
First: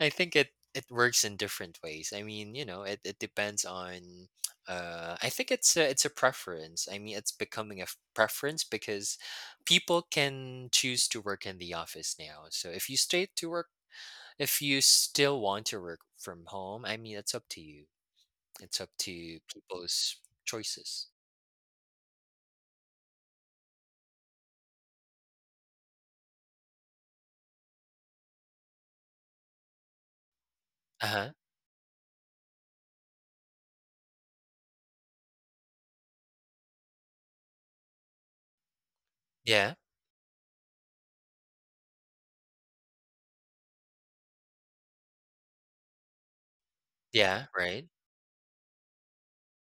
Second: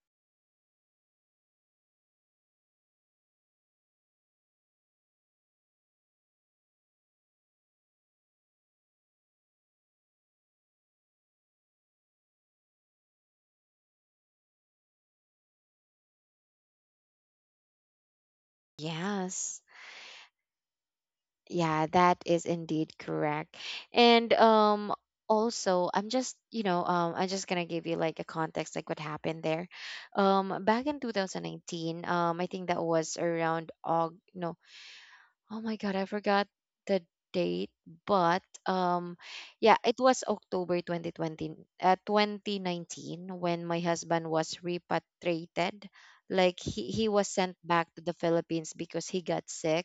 Speaker 2: I think it it works in different ways. I mean, you know, it depends on. I think it's a preference. I mean, it's becoming a preference because people can choose to work in the office now. So if you stay to work, if you still want to work from home, I mean, it's up to you.
Speaker 1: [laughs]
Speaker 2: It's up to
Speaker 1: yes.
Speaker 2: people's choices.
Speaker 1: Yeah, that is indeed correct. And also, I'm just, you know, I'm just gonna give you like a context like what happened there. Back in
Speaker 2: Uh huh.
Speaker 1: 2019, I think that was around Aug no, oh my God, I forgot the date, but yeah,
Speaker 2: Yeah.
Speaker 1: it was October 2020 uh, 2019 when my husband was repatriated. Like he was
Speaker 2: Yeah.
Speaker 1: sent
Speaker 2: Right.
Speaker 1: back to the Philippines because he got sick.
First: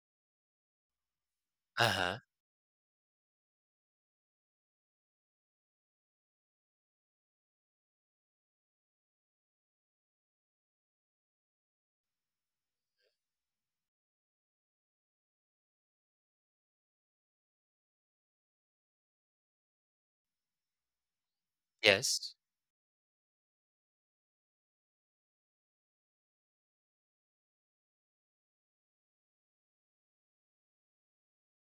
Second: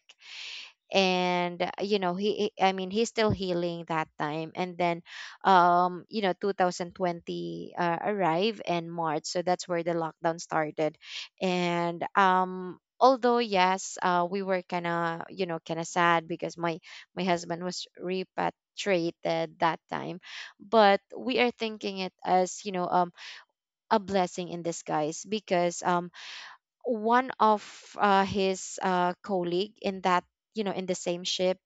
Speaker 1: And
Speaker 2: Uh
Speaker 1: you know,
Speaker 2: huh.
Speaker 1: he's still healing that time. And then you know, 2020 arrived in March, so that's where the lockdown started. And although, yes, we were kind of, you know, kind of sad because my husband was repatriated that time, but we are thinking it
Speaker 2: Yes.
Speaker 1: as, you know, a blessing in disguise because one of his colleague in that, you know, in the same ship,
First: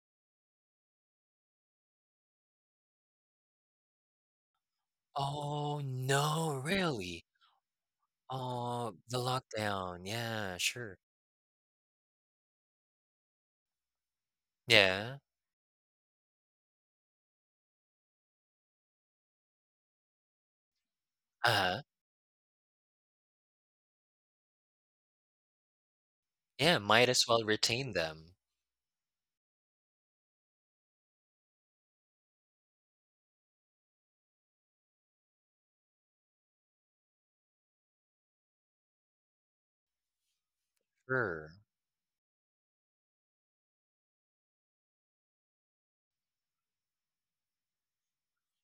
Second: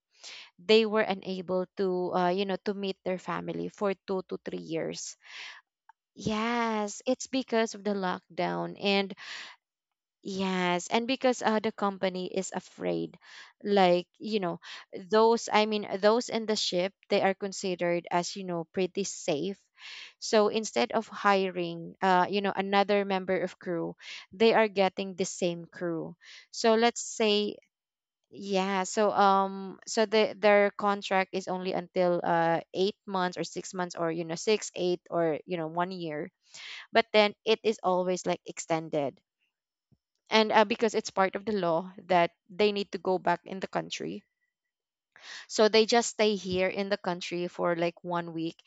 Speaker 1: they were unable to, you know, to meet their family for 2 to 3 years.
Speaker 2: Oh no!
Speaker 1: Yes, it's
Speaker 2: Really?
Speaker 1: because of the lockdown.
Speaker 2: Oh,
Speaker 1: And
Speaker 2: the lockdown. Yeah.
Speaker 1: yes,
Speaker 2: Sure.
Speaker 1: and because the company is afraid, like, you know,
Speaker 2: Yeah.
Speaker 1: those I mean those in the ship, they are considered as, you know, pretty safe. So instead of
Speaker 2: Uh-huh.
Speaker 1: hiring, you know, another member of crew, they are getting the same crew. So
Speaker 2: Yeah,
Speaker 1: let's
Speaker 2: might as well
Speaker 1: say,
Speaker 2: retain them.
Speaker 1: yeah, so so their contract is only until 8 months or 6 months or, you know, six, eight, or, you know, 1 year. But then it is always like extended. And because it's part of the
Speaker 2: Sure.
Speaker 1: law that they need to go back in the country, so they just stay here in the country for like 1 week,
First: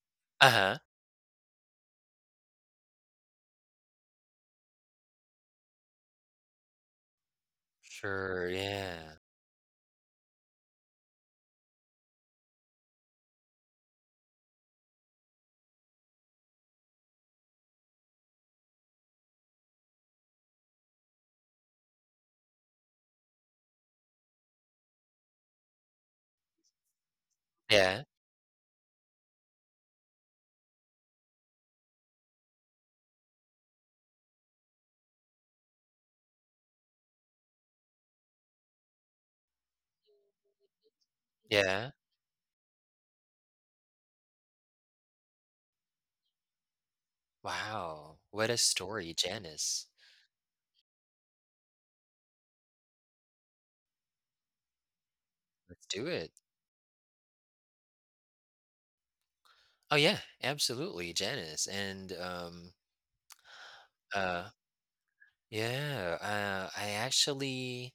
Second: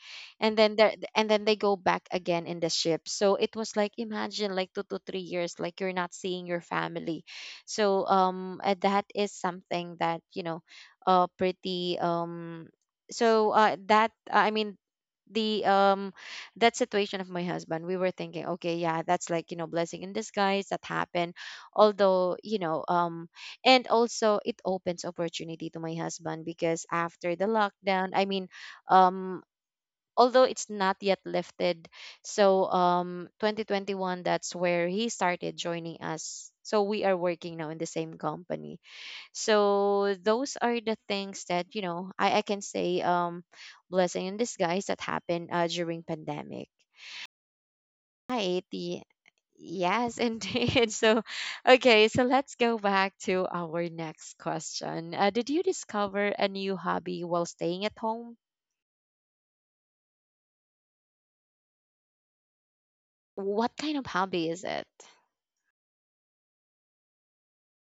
Speaker 2: Uh-huh.
Speaker 1: and then they go back again in the ship. So it was like, imagine, like 2 to 3 years like you're not seeing your family. So
Speaker 2: Sure,
Speaker 1: that
Speaker 2: yeah.
Speaker 1: is something that, you know, pretty so that I mean the that situation of my husband, we were thinking, okay, yeah, that's like, you know, blessing in disguise that happened. Although, you know, and also it opens opportunity to my husband because after the
Speaker 2: Yeah,
Speaker 1: lockdown, I mean, um although it's not yet lifted. So 2021, that's where he started joining us, so we are working now in the same company. So those are the things that, you
Speaker 2: yeah.
Speaker 1: know, I can say, blessing in disguise that happened, during pandemic.
Speaker 2: Wow.
Speaker 1: Hi,
Speaker 2: What a
Speaker 1: ate the,
Speaker 2: story, Janice.
Speaker 1: yes. [laughs] Indeed. So, okay, so let's go back to our next question. Did you
Speaker 2: Let's do
Speaker 1: discover
Speaker 2: it.
Speaker 1: a new hobby while staying at home?
Speaker 2: Oh yeah, absolutely, Janice. And
Speaker 1: What kind of
Speaker 2: uh
Speaker 1: hobby is it?
Speaker 2: yeah, I actually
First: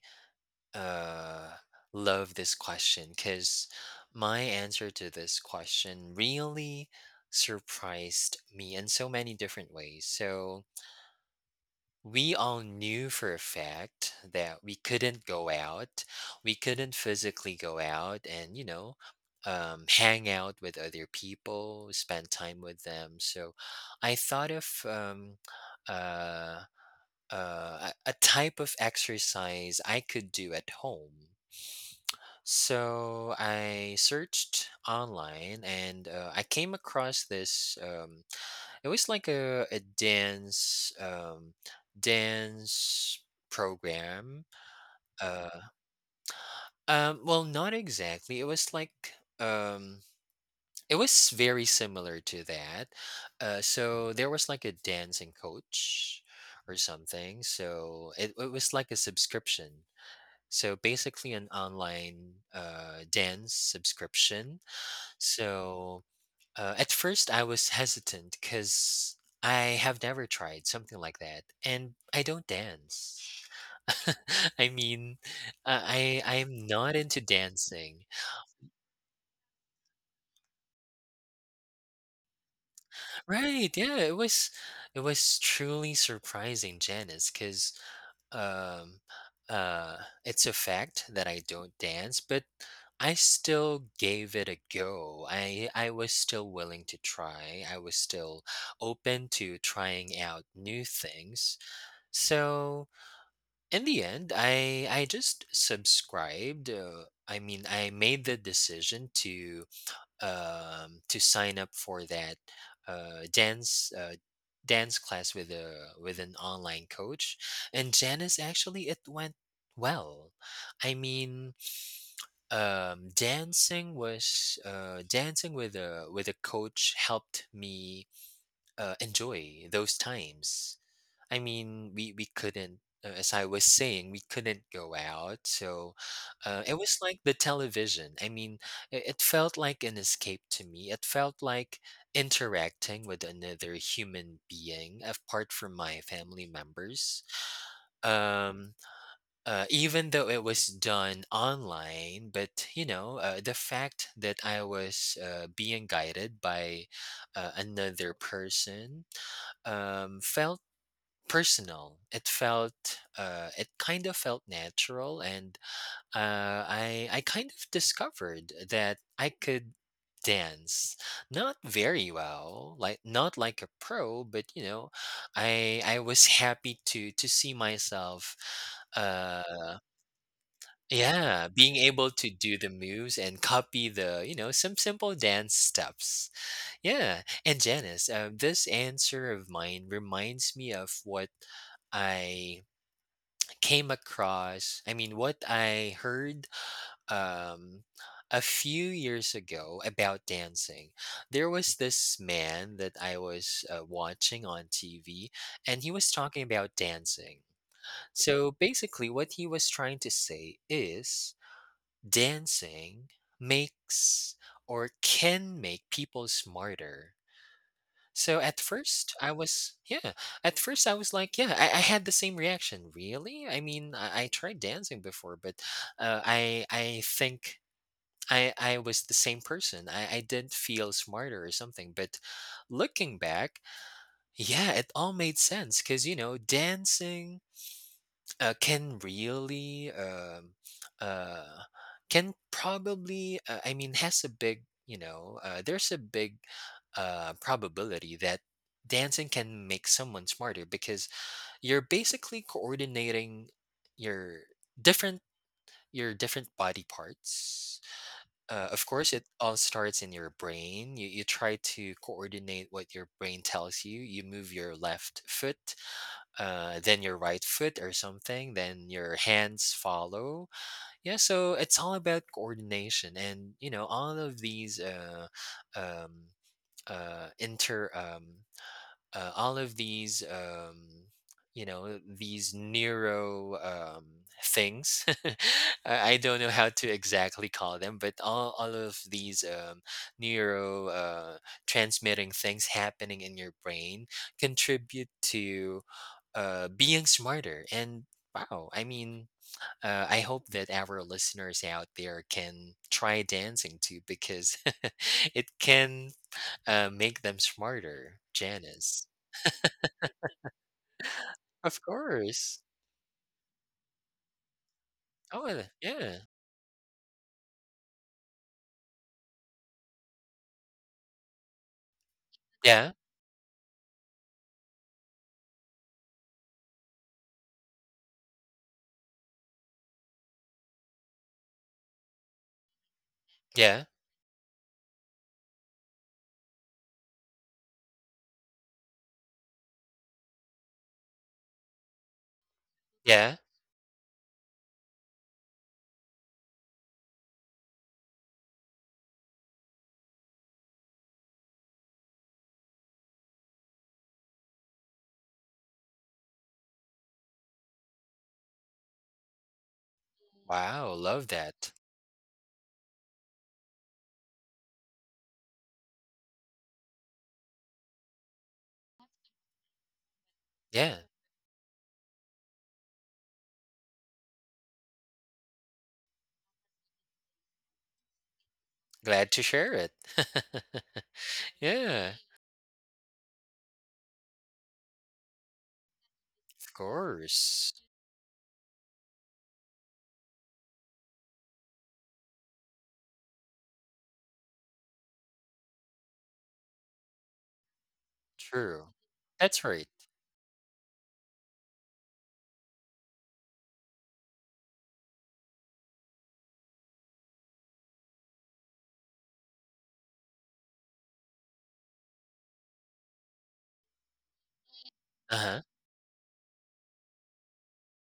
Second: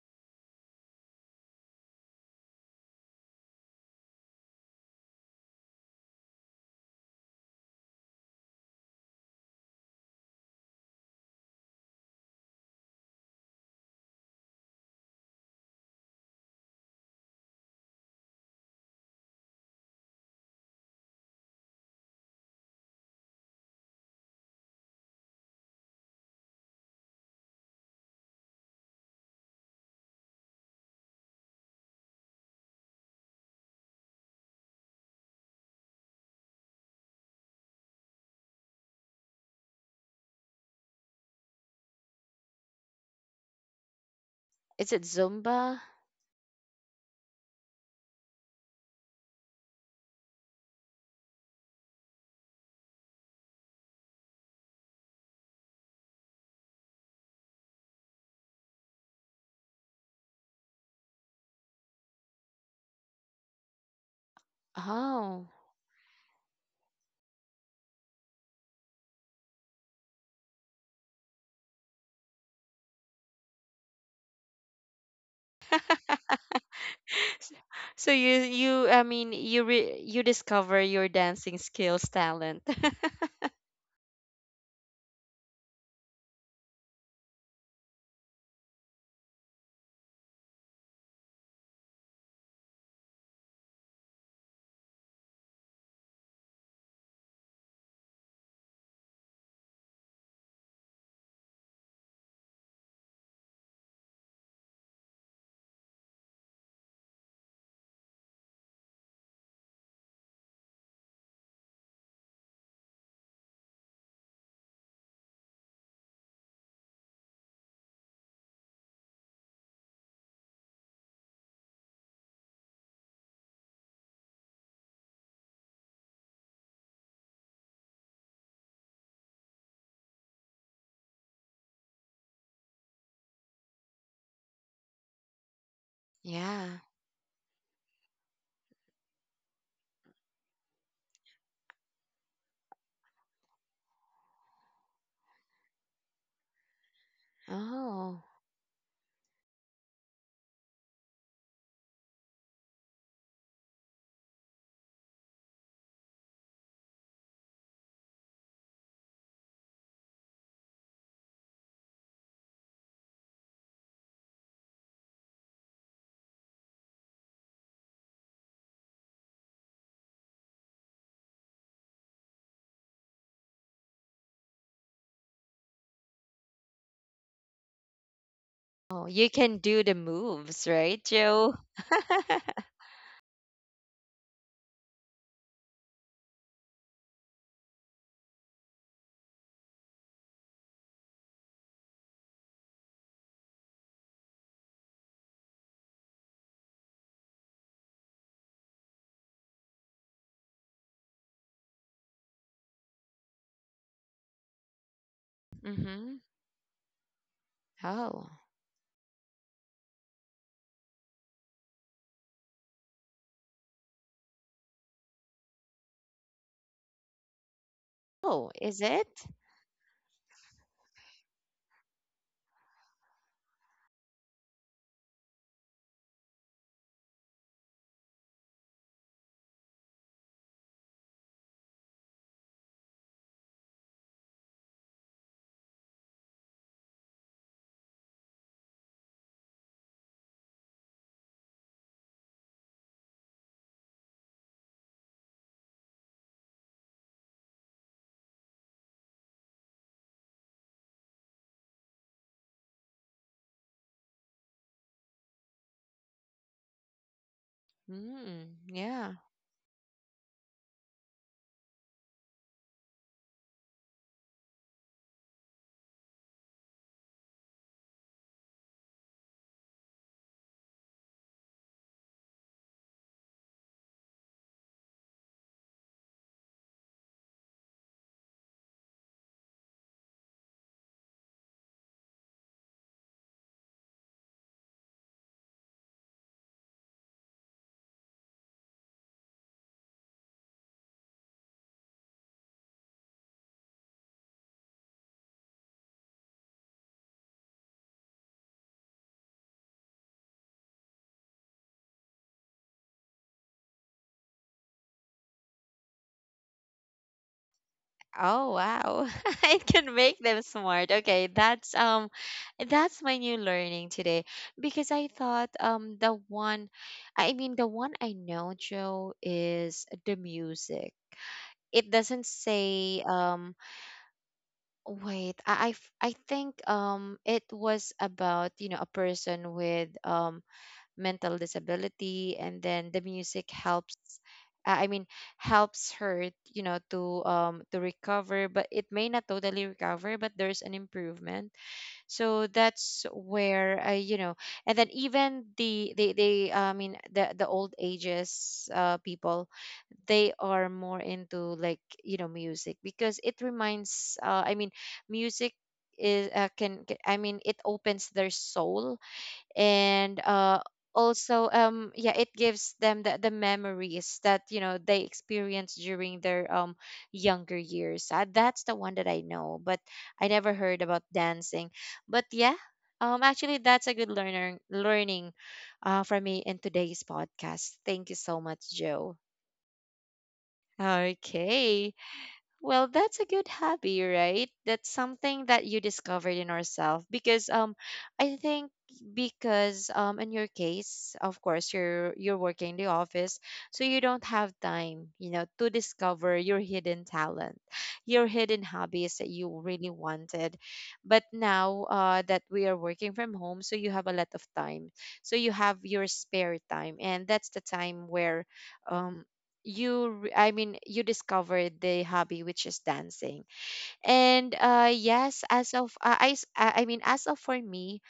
Speaker 2: uh love this question because my answer to this question really surprised me in so many different ways. So we all knew for a fact that we couldn't go out, we couldn't physically go out, and you know, hang out with other people, spend time with them. So I thought of uh, a type of exercise I could do at home. So I searched online, and I came across this, it was like a dance dance program.
Speaker 1: Is it
Speaker 2: Uh
Speaker 1: Zumba?
Speaker 2: well, not exactly. It was like, um it was very similar to that. So there was like a dancing coach or something. So it was like a subscription. So basically an online dance subscription.
Speaker 1: Oh,
Speaker 2: So, at first, I was hesitant because I have never tried something like that, and I don't dance. [laughs] I mean, I I'm not into dancing.
Speaker 1: so you I mean you re- you discover your dancing skills talent. [laughs]
Speaker 2: Right? Yeah, it was truly surprising, Janice, because um, uh, it's a fact that I don't dance, but I still gave it a go. I was still willing to try. I was still open to trying out new things. So in the end, I just subscribed. I mean, I made the decision to sign up for that uh dance uh dance class with a, with an online coach, and Janice, actually, it went well. I mean, dancing was, dancing with a, with a coach, helped me enjoy those times. I mean, we couldn't, as I was saying, we couldn't go out. So it
Speaker 1: Yeah.
Speaker 2: was like the television. I mean, it felt like an escape to me. It felt like interacting with another human being apart from my family members.
Speaker 1: Oh.
Speaker 2: Um, Even though it was done online, but you know, the fact that I was being guided by another person felt personal. It felt it kind of felt natural, and I kind of discovered that I could dance, not very well, like not like a pro, but you know, I was [laughs] happy to see myself.
Speaker 1: Oh, you
Speaker 2: uh
Speaker 1: can do the moves, right,
Speaker 2: yeah,
Speaker 1: Joe?
Speaker 2: being able to do the
Speaker 1: [laughs]
Speaker 2: moves and copy the, you know, some simple dance steps. Yeah, and Janice, this answer of mine reminds me of what I came across, I mean what I heard, um a few years ago about dancing. There was this man that I was watching on TV, and he was
Speaker 1: Mhm.
Speaker 2: talking about dancing.
Speaker 1: Oh.
Speaker 2: So basically, what he was trying to say is dancing makes, or can make, people smarter. So
Speaker 1: Oh,
Speaker 2: at
Speaker 1: is
Speaker 2: first
Speaker 1: it?
Speaker 2: I was, yeah. At first I was like, yeah, I had the same reaction. Really? I mean, I tried dancing before, but I think I was the same person. I didn't feel smarter or something. But looking back, yeah, it all made sense, because you know, dancing can really uh, can probably, has a big, you know, there's a big probability that dancing can make someone smarter, because you're basically coordinating your different, your different body parts.
Speaker 1: Mm,
Speaker 2: Of course,
Speaker 1: yeah.
Speaker 2: it all starts in your brain. You try to coordinate what your brain tells you. You move your left foot, then your right foot or something, then your hands follow. Yeah, so it's all about coordination, and you know, all of these um, inter all of these, you know, these neuro, things. [laughs] I don't know how to exactly call them, but all of these, neuro, transmitting things happening in your brain contribute to being smarter, and wow, I mean, I hope that our listeners out there can try dancing too, because [laughs] it can make them smarter,
Speaker 1: Oh,
Speaker 2: Janice.
Speaker 1: wow. [laughs] It can make them smart. Okay,
Speaker 2: Of course.
Speaker 1: that's my new learning today, because I
Speaker 2: Oh,
Speaker 1: thought
Speaker 2: and yeah.
Speaker 1: the one I know, Joe, is the music. It doesn't
Speaker 2: Yeah.
Speaker 1: say, wait, I think it was about, you know, a person with mental disability, and then the music
Speaker 2: Yeah.
Speaker 1: helps, uh, i mean helps her, you know, to recover, but it may not totally recover, but there's an improvement. So that's
Speaker 2: Yeah.
Speaker 1: where I, you know, and then even the they I mean the old ages, people, they are more into, like, you know, music because it reminds, music is, can, I mean, it opens their soul. And
Speaker 2: Wow. Love
Speaker 1: also,
Speaker 2: that.
Speaker 1: yeah, it gives them the memories that, you know, they experienced during their younger years. That's the one that I know, but I never heard
Speaker 2: Yeah.
Speaker 1: about dancing. But yeah, actually that's a good learner learning, for me in today's podcast. Thank you so much, Joe.
Speaker 2: Glad to share it. [laughs]
Speaker 1: Okay.
Speaker 2: Yeah.
Speaker 1: Well, that's a good hobby, right? That's something that you discovered in
Speaker 2: Of
Speaker 1: yourself because
Speaker 2: course.
Speaker 1: I think because in your case, of course, you're working in the office, so you don't have time, you know, to discover your hidden talent, your hidden
Speaker 2: True.
Speaker 1: hobbies that you
Speaker 2: That's right.
Speaker 1: really wanted. But now that we are working from home, so you have a lot of time. So you have your spare time and that's the time where um you re- I mean you discovered the hobby which is dancing. And
Speaker 2: Uh
Speaker 1: yes,
Speaker 2: huh.
Speaker 1: as of I s- I mean as of for me,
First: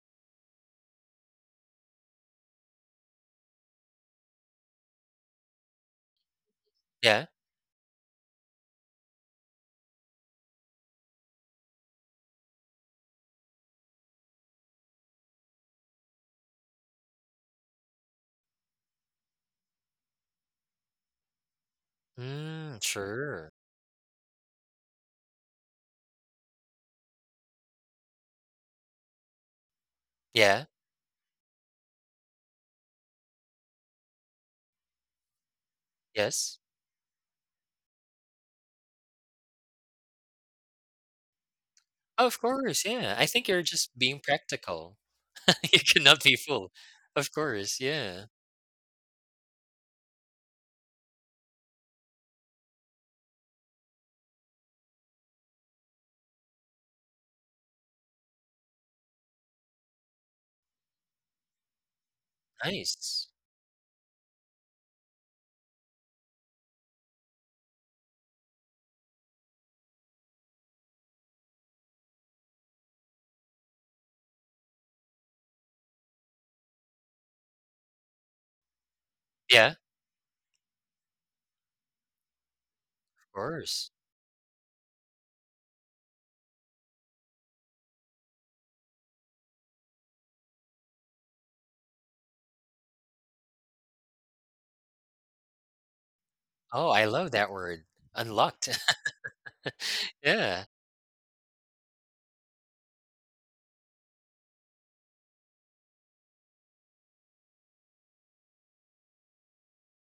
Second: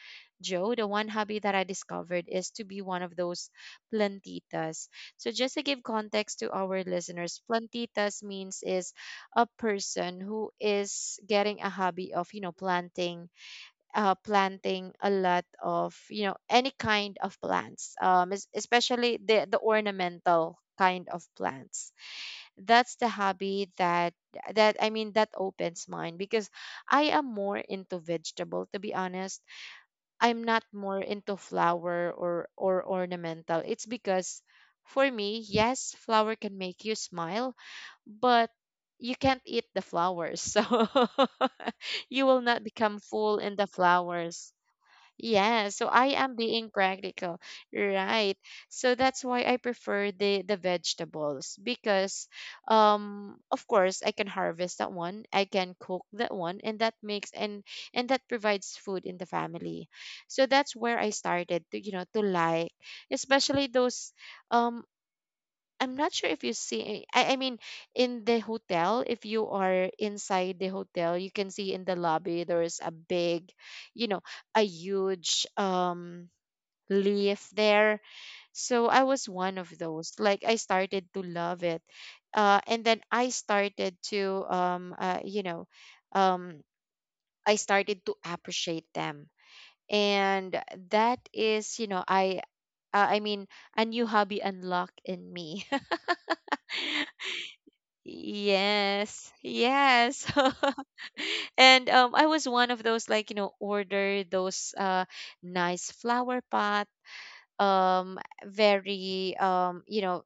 Speaker 1: Joe, the one hobby that I discovered is to be one of those plantitas. So just to give context to our
Speaker 2: Yeah.
Speaker 1: listeners, plantitas means is a person who is getting a hobby of, you know, planting, planting a lot of, you know, any kind of plants, especially the ornamental kind of plants.
Speaker 2: Mm,
Speaker 1: That's the
Speaker 2: sure.
Speaker 1: hobby that, that opens mine because I am more into vegetable, to be honest. I'm not
Speaker 2: Yeah.
Speaker 1: more into flower, or ornamental. It's because for me, yes, flower can
Speaker 2: Yes.
Speaker 1: make you smile, but you can't eat the flowers. [laughs] So [laughs] you
Speaker 2: Oh,
Speaker 1: will
Speaker 2: of
Speaker 1: not
Speaker 2: course.
Speaker 1: become
Speaker 2: Yeah. I
Speaker 1: full
Speaker 2: think
Speaker 1: in
Speaker 2: you're
Speaker 1: the
Speaker 2: just being
Speaker 1: flowers.
Speaker 2: practical.
Speaker 1: Yeah,
Speaker 2: [laughs] You
Speaker 1: so I
Speaker 2: cannot
Speaker 1: am
Speaker 2: be
Speaker 1: being
Speaker 2: full. Of
Speaker 1: practical,
Speaker 2: course. Yeah.
Speaker 1: right? So that's why I prefer the vegetables because of course I can harvest that one, I can cook that one, and that makes and that provides food in the family. So that's where I started to you know to like,
Speaker 2: Nice.
Speaker 1: especially those. um I'm not sure if you see, in the hotel, if you are inside the hotel you can see in the lobby there's a big, you know a huge leaf there. So I was one of
Speaker 2: Yeah. Of
Speaker 1: those, like, I started to love it, and then
Speaker 2: course.
Speaker 1: um I started to appreciate them. And that is, uh, I mean a new hobby unlocked in me.
Speaker 2: Oh, I love that word. Unlocked.
Speaker 1: Yes, yes.
Speaker 2: [laughs] Yeah.
Speaker 1: [laughs] And I was one of those, like, order those nice flower pot, very,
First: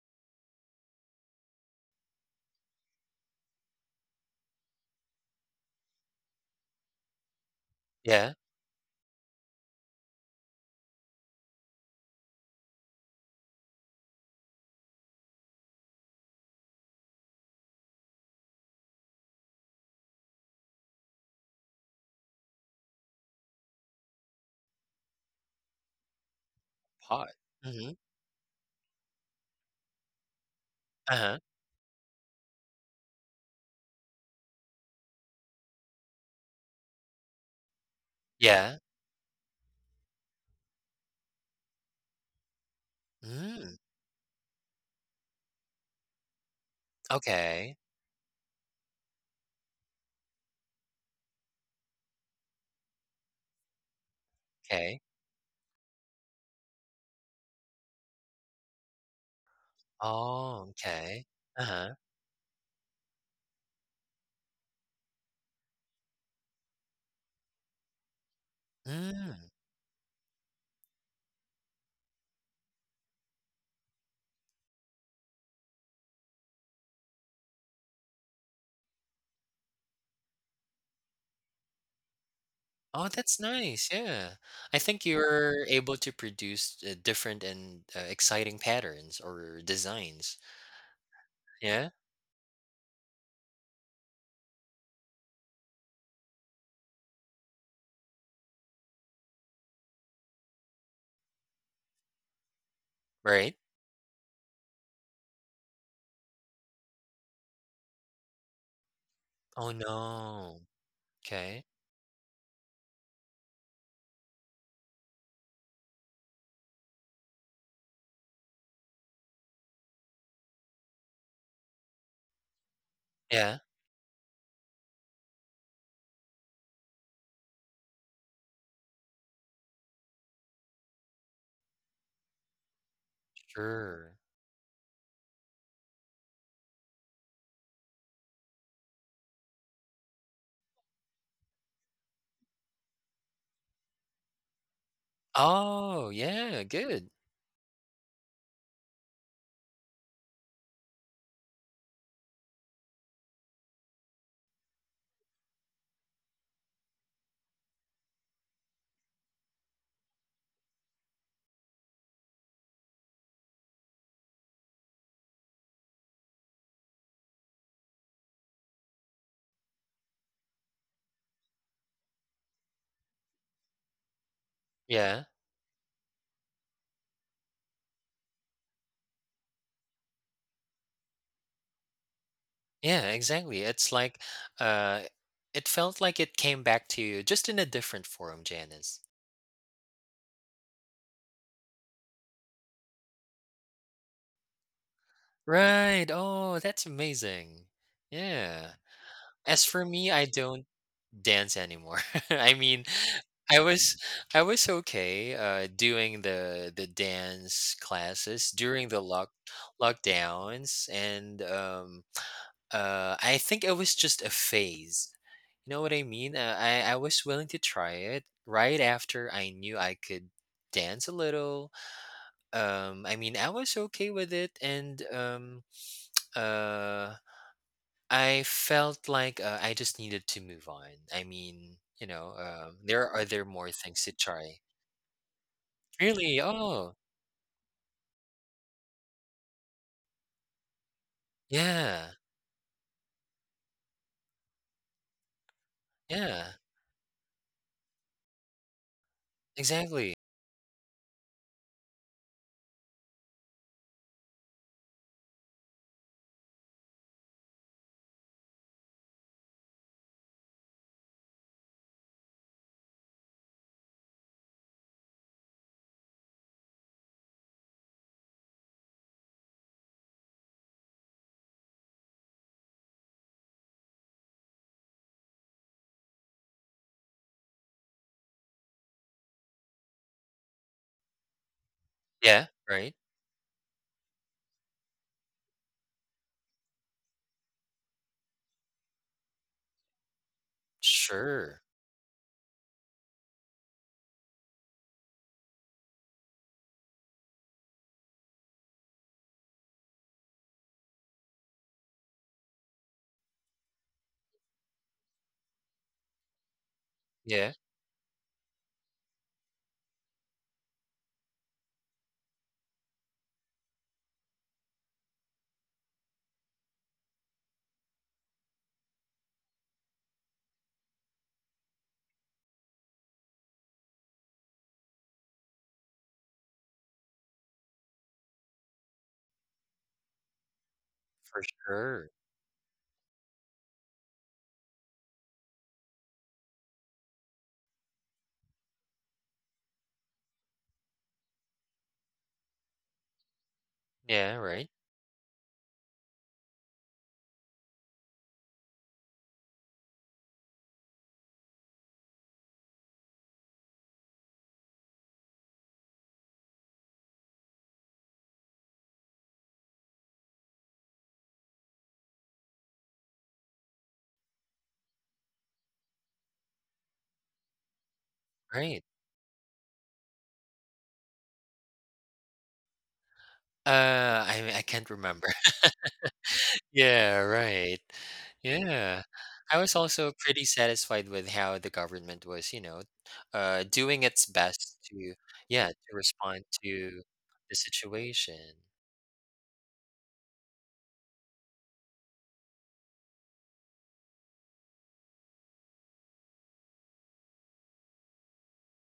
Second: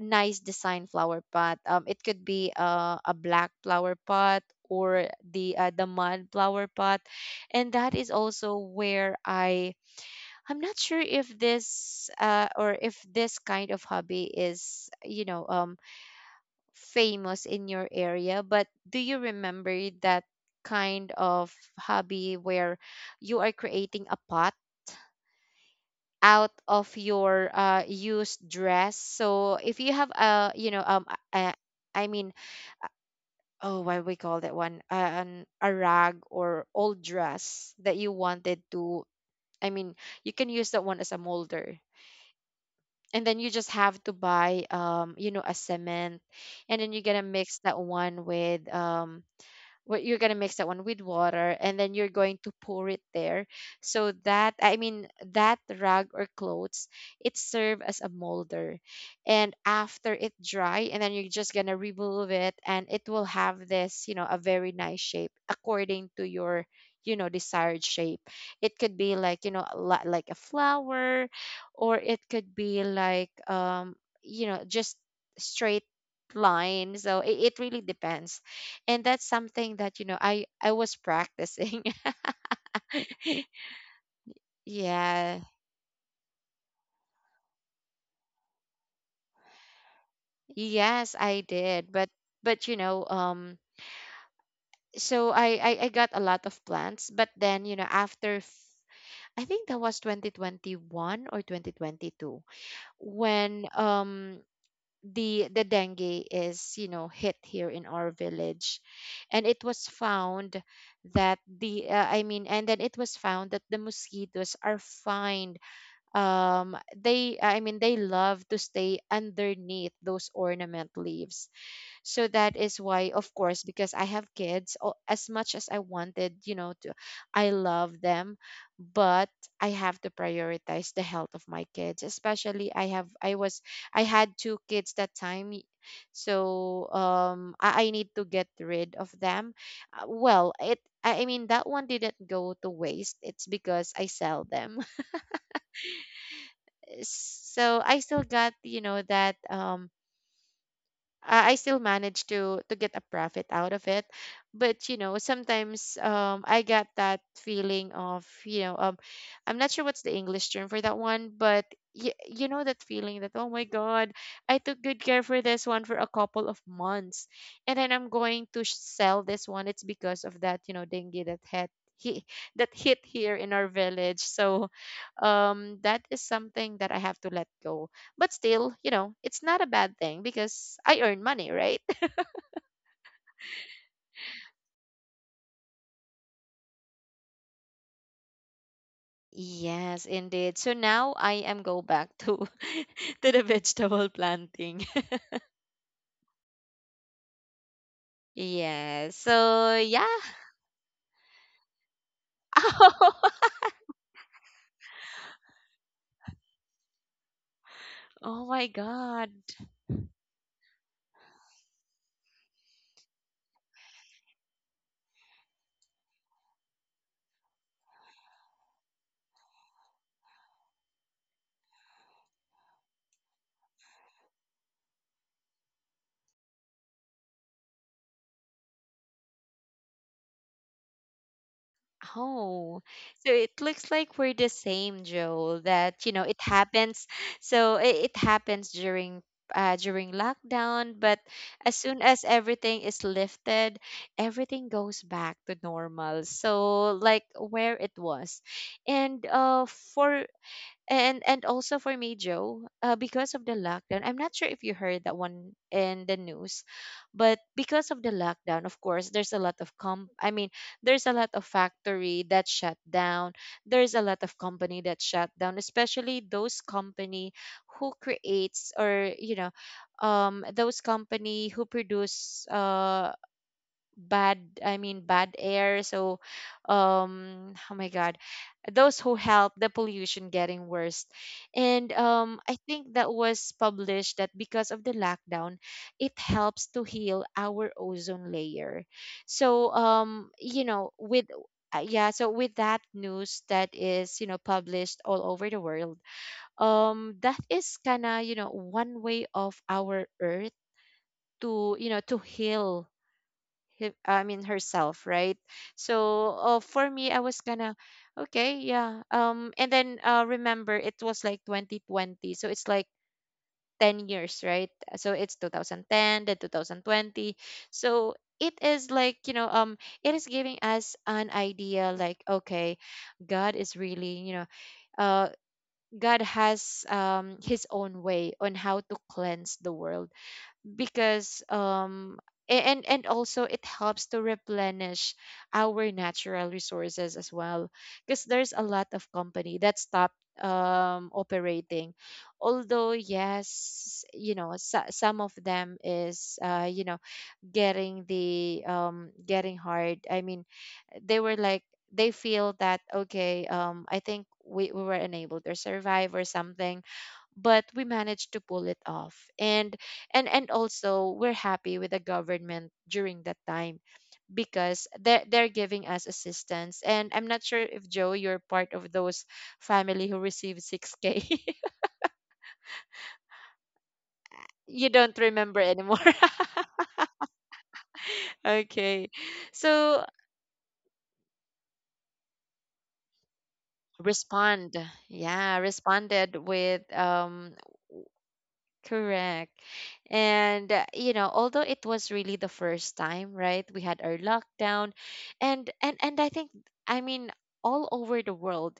Speaker 1: nice design flower pot. It could be a black flower pot, or the mud flower pot. And that is
Speaker 2: Yeah.
Speaker 1: also where I'm not sure if this or if this kind of hobby is, famous in your area, but do you remember that kind of hobby where you are creating a pot out of
Speaker 2: Pot.
Speaker 1: your
Speaker 2: Mm-hmm.
Speaker 1: used dress? So if you have a, you know,
Speaker 2: Uh huh.
Speaker 1: a, I mean, oh, what we call that one, a rag, or old dress that you wanted
Speaker 2: Yeah.
Speaker 1: to, I mean, you can use that one as a molder. And then you just
Speaker 2: Mm,
Speaker 1: have to buy, a cement, and then you're gonna mix
Speaker 2: Okay.
Speaker 1: that one with, what you're going to mix that one with water, and then you're going to pour it there, so that I
Speaker 2: Okay.
Speaker 1: mean that rag or clothes, it serve as a molder. And after it
Speaker 2: Oh,
Speaker 1: dry, and then you're
Speaker 2: okay.
Speaker 1: just going to
Speaker 2: Uh-huh.
Speaker 1: remove it, and it will have this, a very nice shape, according to your, desired shape. It could be like,
Speaker 2: Mm.
Speaker 1: a lot like a flower, or it could be like, just straight line. So it really depends. And that's something that, I was practicing.
Speaker 2: Oh, that's
Speaker 1: [laughs]
Speaker 2: nice, yeah. I think
Speaker 1: Yeah.
Speaker 2: you're able to produce, different and, exciting patterns or designs.
Speaker 1: Yes, I
Speaker 2: Yeah,
Speaker 1: did, but but you know um so, I got a lot of plants, but then, I think that was 2021 or 2022,
Speaker 2: right?
Speaker 1: when the dengue is you know hit here in our village. And it
Speaker 2: Oh,
Speaker 1: was
Speaker 2: no.
Speaker 1: found that
Speaker 2: Okay.
Speaker 1: the I mean and then it was found that the mosquitoes are fine. They I mean they love to stay underneath those ornament leaves. So that is why, of
Speaker 2: Yeah,
Speaker 1: course, because I have as much as I wanted, to, I love them, but I have to prioritize the health of my kids, especially I have I was I
Speaker 2: sure.
Speaker 1: had two kids that time. So I need to get rid of them. Well, it I mean that one didn't go to waste, it's because I sell them.
Speaker 2: Oh, yeah, good.
Speaker 1: So I still got, that, I still managed to get a profit out of it. But, sometimes, I got that feeling of, I'm not sure what's the English term for that one, but you know that feeling that, oh my god, I took good care for this one for a couple of months, and then I'm going to sell this one, it's because of that, dengue that had he that hit here in our village. So
Speaker 2: Yeah.
Speaker 1: that is something that I have to let go, but still, it's not a bad thing because I earn money, right? [laughs]
Speaker 2: Yeah, exactly. It's like, uh, it felt like it came back to you just in a different form, Janice.
Speaker 1: Yes, indeed. So now I am go back to [laughs] to the vegetable planting.
Speaker 2: Right. Oh, that's amazing.
Speaker 1: [laughs]
Speaker 2: Yeah.
Speaker 1: Yes.
Speaker 2: As
Speaker 1: So
Speaker 2: for me,
Speaker 1: yeah.
Speaker 2: I don't dance anymore. [laughs] I mean,
Speaker 1: [laughs]
Speaker 2: I was I was okay doing the dance
Speaker 1: Oh,
Speaker 2: classes
Speaker 1: my
Speaker 2: during the
Speaker 1: god.
Speaker 2: lockdowns, and I think it was just a phase. You know what I mean? I I was willing to try it right after I knew I could dance a little. I mean, I was okay with it, and uh I felt like, I just needed to move on. I mean, you know,
Speaker 1: Oh,
Speaker 2: there are
Speaker 1: so
Speaker 2: there
Speaker 1: it
Speaker 2: more
Speaker 1: looks
Speaker 2: things to
Speaker 1: like we're the
Speaker 2: try.
Speaker 1: same, Joe, that, it
Speaker 2: Really? Oh,
Speaker 1: happens. So it happens during, during lockdown, but as soon
Speaker 2: yeah,
Speaker 1: as everything is lifted, everything goes back to normal.
Speaker 2: yeah,
Speaker 1: So, like, where it was. And uh
Speaker 2: exactly.
Speaker 1: for and also for me, Joe, because of the lockdown, I'm not sure if you heard that one in the news, but because of the lockdown, of course, there's a lot of factory that shut down. There's a lot of company that shut down, especially those company who creates, or, those company who produce, bad I mean bad air. So oh my god, those who help the pollution getting worse. And
Speaker 2: Yeah,
Speaker 1: I
Speaker 2: right.
Speaker 1: think that was published, that because of the lockdown, it helps to heal our ozone layer. So, with,
Speaker 2: Sure.
Speaker 1: yeah, so with that news that is, published all over the world, that is kind of, one way of our earth to, heal herself, right? So for me, I was
Speaker 2: Yeah,
Speaker 1: gonna, okay, yeah. And then, remember it was like 2020, so it's like 10 years, right? So it's 2010, then 2020. So it is like, it is giving us an idea, like, okay, God is really you know, uh, God has His own way on how to cleanse the world,
Speaker 2: for
Speaker 1: because
Speaker 2: sure.
Speaker 1: and also it helps to replenish our natural resources as well, because there's a lot of company that stopped operating. Although, yes,
Speaker 2: Yeah, right.
Speaker 1: some of them is, getting hard. They were like, they feel that, okay, I think we were unable to survive or something, but we managed to pull it off. And also, we're happy with the government during that time, because they're giving us assistance. And I'm not sure if, Joe, you're part
Speaker 2: Right.
Speaker 1: of those family who received 6k.
Speaker 2: I
Speaker 1: [laughs]
Speaker 2: can't
Speaker 1: You don't
Speaker 2: remember.
Speaker 1: remember
Speaker 2: [laughs]
Speaker 1: anymore.
Speaker 2: Yeah, right.
Speaker 1: [laughs]
Speaker 2: Yeah.
Speaker 1: Okay.
Speaker 2: I was
Speaker 1: So,
Speaker 2: also pretty satisfied with how the government was, you know, doing its best
Speaker 1: respond
Speaker 2: to,
Speaker 1: yeah,
Speaker 2: yeah, to
Speaker 1: responded
Speaker 2: respond
Speaker 1: with,
Speaker 2: to the situation.
Speaker 1: Correct. And, although it was really the first time, right? We had our lockdown, and I think, I mean, all over the world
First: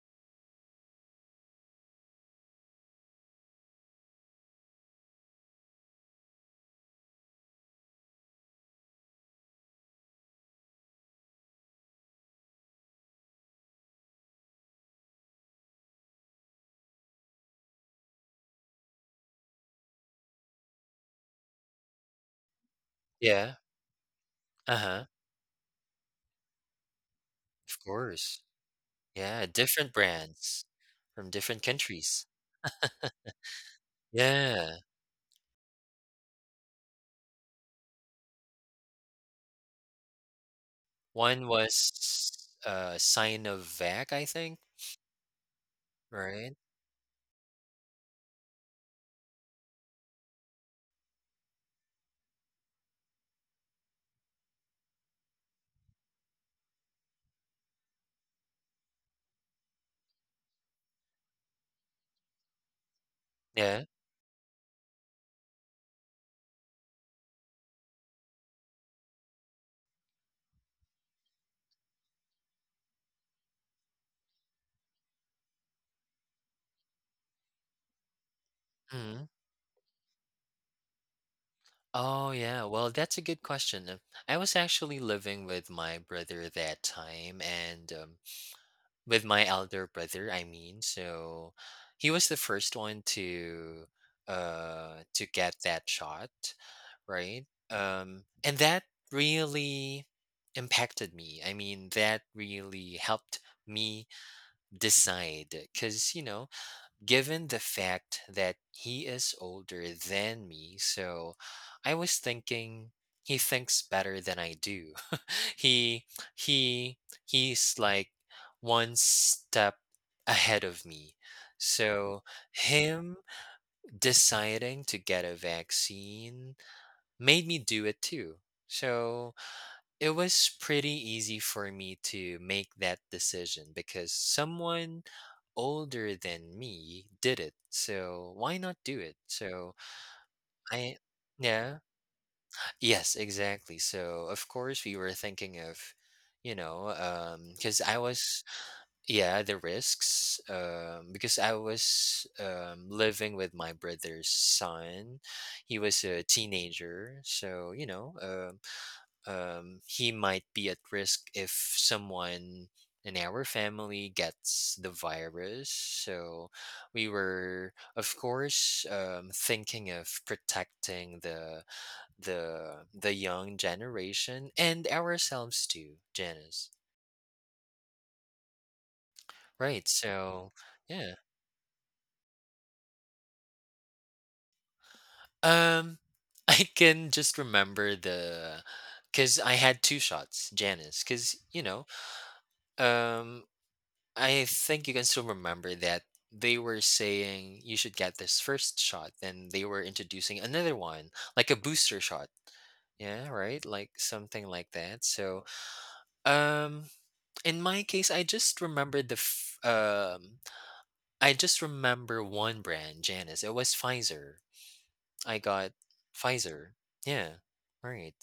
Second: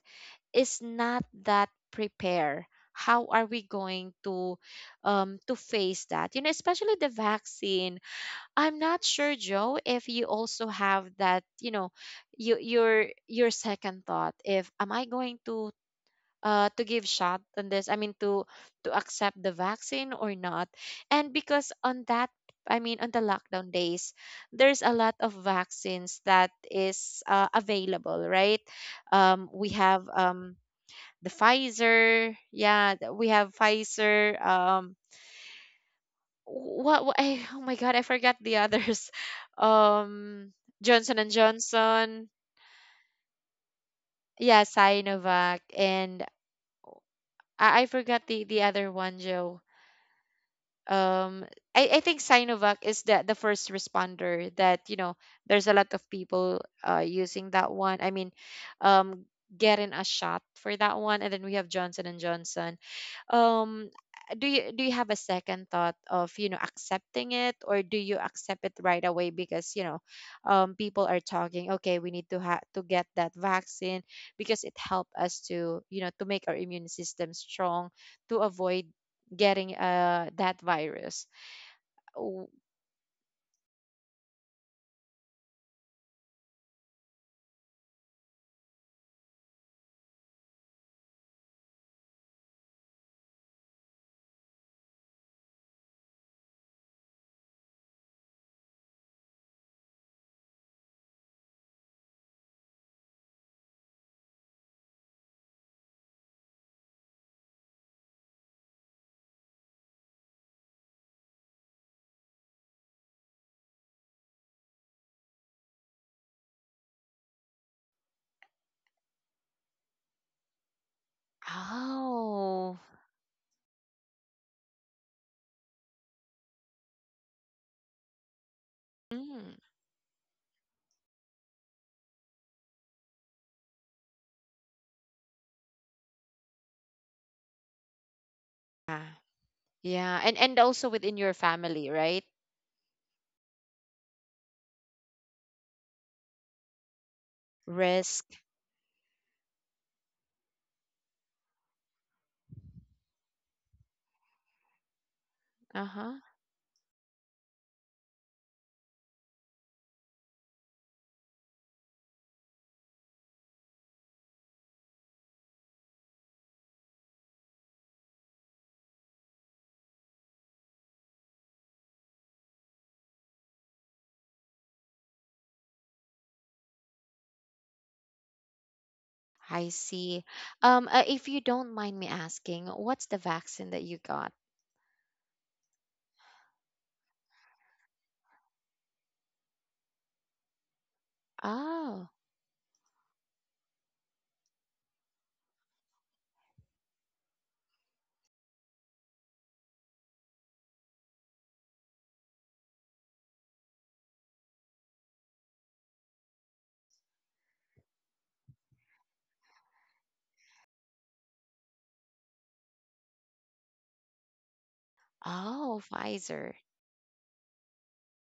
Speaker 1: is not that prepare. How are we going to face that? Especially the vaccine. I'm not sure, Joe, if you also have that, your second thought if am I going to give shot on this, to accept the vaccine or not. And because on that I mean on the
Speaker 2: Yeah.
Speaker 1: lockdown days there's a
Speaker 2: Uh-huh.
Speaker 1: lot of vaccines that is,
Speaker 2: Of
Speaker 1: available,
Speaker 2: course.
Speaker 1: right?
Speaker 2: Yeah.
Speaker 1: We
Speaker 2: Different
Speaker 1: have,
Speaker 2: brands
Speaker 1: the
Speaker 2: from different countries.
Speaker 1: Pfizer, yeah. We have Pfizer,
Speaker 2: Yeah.
Speaker 1: what, [laughs] oh my god, I forgot the others. [laughs] um, Johnson and
Speaker 2: One
Speaker 1: Johnson,
Speaker 2: was Sinovac, I think,
Speaker 1: yeah, Sinovac, and
Speaker 2: right?
Speaker 1: I forgot the other one, Joe. um I think Sinovac is the first responder, that, there's a lot of people using that one. Um Getting a shot for that one, and then we have Johnson and Johnson.
Speaker 2: Yeah.
Speaker 1: um do you have a second thought of, accepting it, or do you accept it right away, because, people are talking, okay, we need to have to get that vaccine, because it helped us to you know to make our immune system strong to avoid
Speaker 2: Mhm.
Speaker 1: getting, that virus.
Speaker 2: Oh
Speaker 1: Oh,
Speaker 2: yeah, well that's a good question. I was actually living with my brother that time and with my elder brother, I mean. So he was the first one to get that shot, right? And that really impacted me. I mean, that really helped me decide cuz you know, given the fact that he is older than me. So I was thinking he thinks better than I do. [laughs] he he he's like one step ahead of me. So
Speaker 1: oh,
Speaker 2: him deciding to get a vaccine made me do it too. So
Speaker 1: mm,
Speaker 2: it was pretty easy for me to make that decision because someone older than me did it. So why not do
Speaker 1: ah,
Speaker 2: it? So
Speaker 1: yeah. And also
Speaker 2: I,
Speaker 1: within your
Speaker 2: yeah,
Speaker 1: family, right?
Speaker 2: yes, exactly. So of course we were thinking of, because
Speaker 1: Risk.
Speaker 2: yeah, the risks, because I was living with my brother's son. He was
Speaker 1: Uh-huh.
Speaker 2: a teenager, so he might be at risk if someone in our family gets the virus. So we were, of course, thinking of protecting the the young generation and ourselves too, Janice.
Speaker 1: I
Speaker 2: Right.
Speaker 1: see.
Speaker 2: So yeah.
Speaker 1: If you don't mind me asking, what's the vaccine that you got?
Speaker 2: Um, [laughs] I can just remember the because I had two shots, Janice. Because you know,
Speaker 1: Oh,
Speaker 2: um, I think you can still remember that they were saying you should get this first shot, and they were introducing another one, like a booster shot. Yeah, right? Like something like that. So, um, in my case, I just remember one brand, Janice. It was Pfizer. I got
Speaker 1: oh, Pfizer.
Speaker 2: Pfizer. Yeah, right.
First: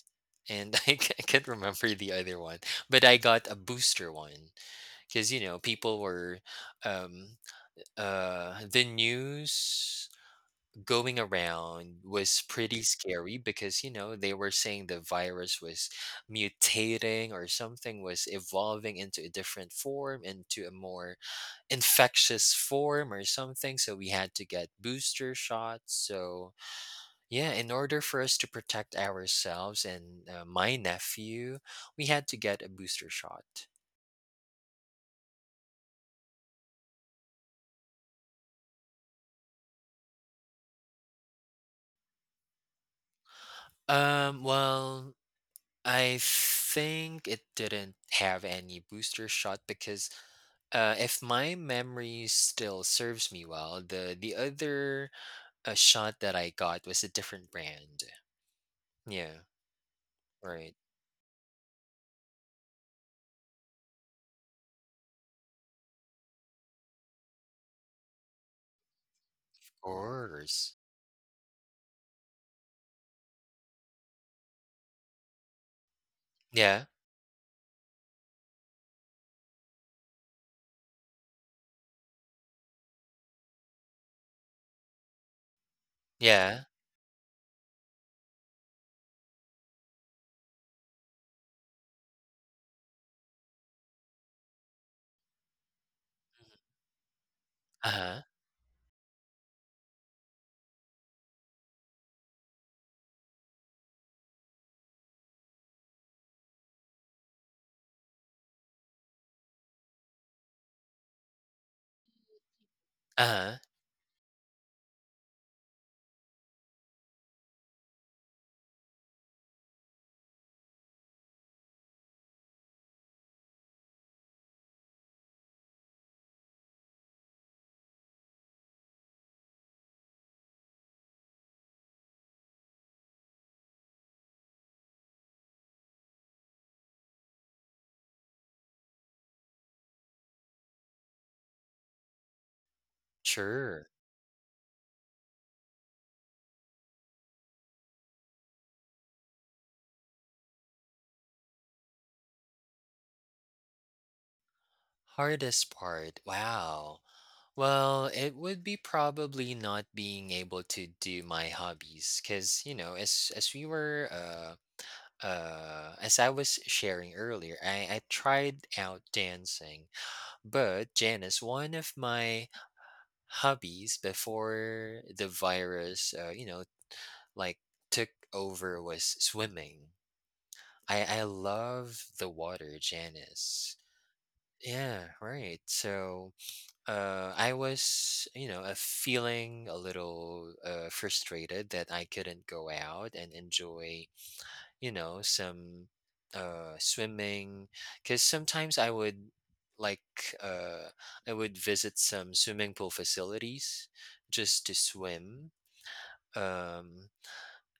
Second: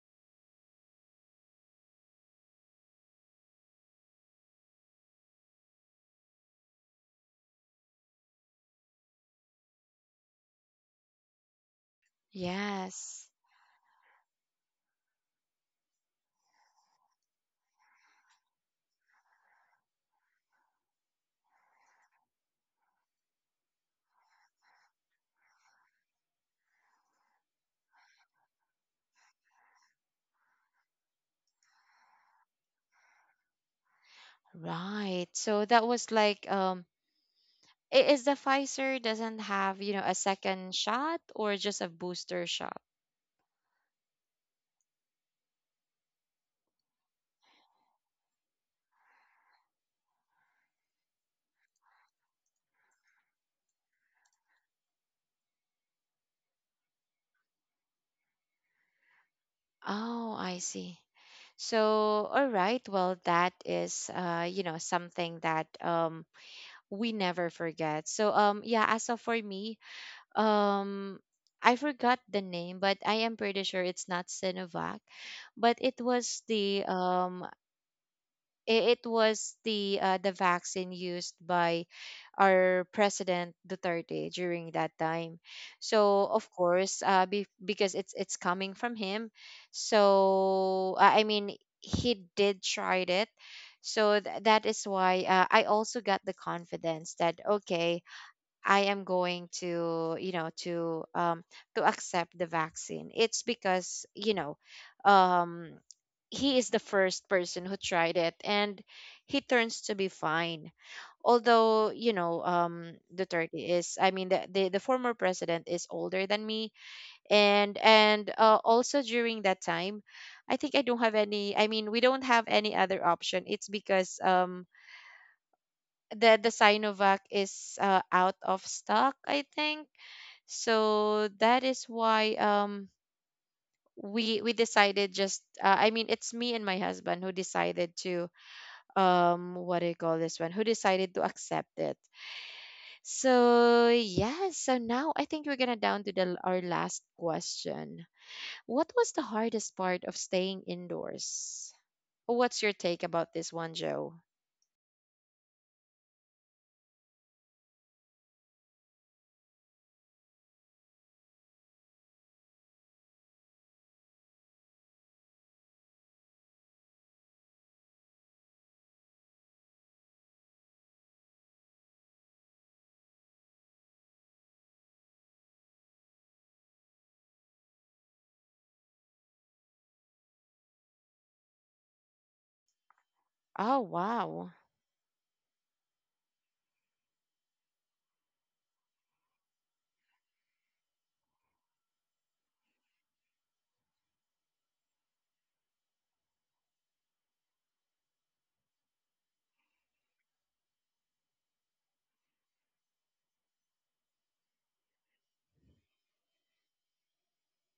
Speaker 2: And [laughs] I can't remember the other one, but I got a booster one because you know people were, um, the news going around was pretty
Speaker 1: Yes,
Speaker 2: scary because you know they were saying the virus was mutating or something, was evolving into a different form, into a more infectious form or something, so we had to get booster shots. So yeah, in order for us to protect ourselves and my nephew, we had to get a booster shot.
Speaker 1: right. So that was like, is the Pfizer doesn't have, a second shot, or just a booster shot?
Speaker 2: Well, I think it didn't have any booster shot because if my memory still serves me well, the other shot that I got was a different brand. Yeah,
Speaker 1: Oh, I
Speaker 2: right.
Speaker 1: see. So, all right. Well, that is, something that, we never forget. So, yeah. As of for
Speaker 2: Of
Speaker 1: me,
Speaker 2: course.
Speaker 1: um I forgot the name, but I am pretty sure it's not Sinovac. But it was
Speaker 2: Yeah,
Speaker 1: the I- it was the vaccine used by our president Duterte during that time. So, of
Speaker 2: yeah.
Speaker 1: course, because it's coming from him. So I mean, he did tried it. So that is why, I also got the confidence that,
Speaker 2: Uh
Speaker 1: okay,
Speaker 2: huh.
Speaker 1: I am going, to, you know, to accept the vaccine. It's because, um, he is the first person who tried it, and he turns to be fine. Although,
Speaker 2: Uh huh.
Speaker 1: Duterte, is, I mean, the former president, is older than me, and also during that time, I think I don't have any. I mean, we don't have any other option. It's because the Sinovac is out of stock, I think, so that is why we decided just. I mean, it's me and my husband who decided to, um, what do you call this, one who decided to accept it.
Speaker 2: Sure.
Speaker 1: So yeah, so now I think we're gonna down to the our last question. What was the hardest part of staying indoors? What's your take about this one, Joe?
Speaker 2: Hardest part. Wow. Well, it would be probably not being able to do my hobbies because, you know, as we were as I was sharing earlier, I tried out dancing, but Janice, one of my hobbies before the virus, you know, like took over was swimming. I love the water, Janice.
Speaker 1: Oh, wow.
Speaker 2: Yeah, right. So I was, you know, feeling a little frustrated that I couldn't go out and enjoy, you know, some swimming because sometimes like uh I would visit some swimming pool facilities just to swim. um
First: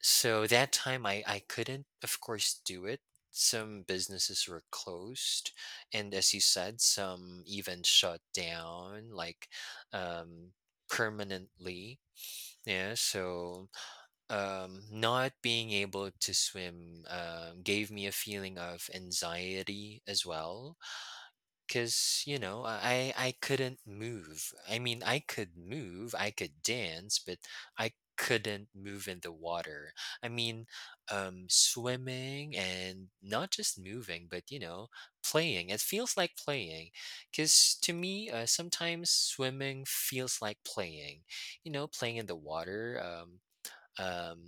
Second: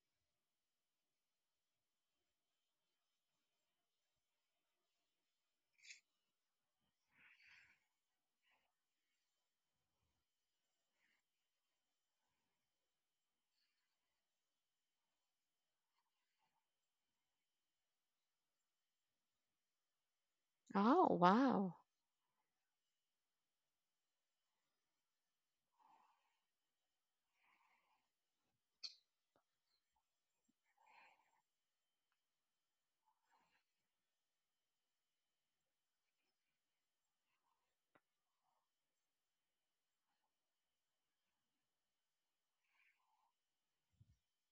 Speaker 2: so that time I couldn't, of course, do it. Some businesses were closed, and as you said, some even shut down, like, um permanently. Yeah. So not being able to swim gave me a feeling of anxiety as well
Speaker 1: Oh, wow.
Speaker 2: because you know I couldn't move. I mean, I could move, I could dance, but I couldn't move in the water. I mean, swimming, and not just moving but, you know, playing. It feels like playing because to me, sometimes swimming feels like playing, you know, playing in the water. Um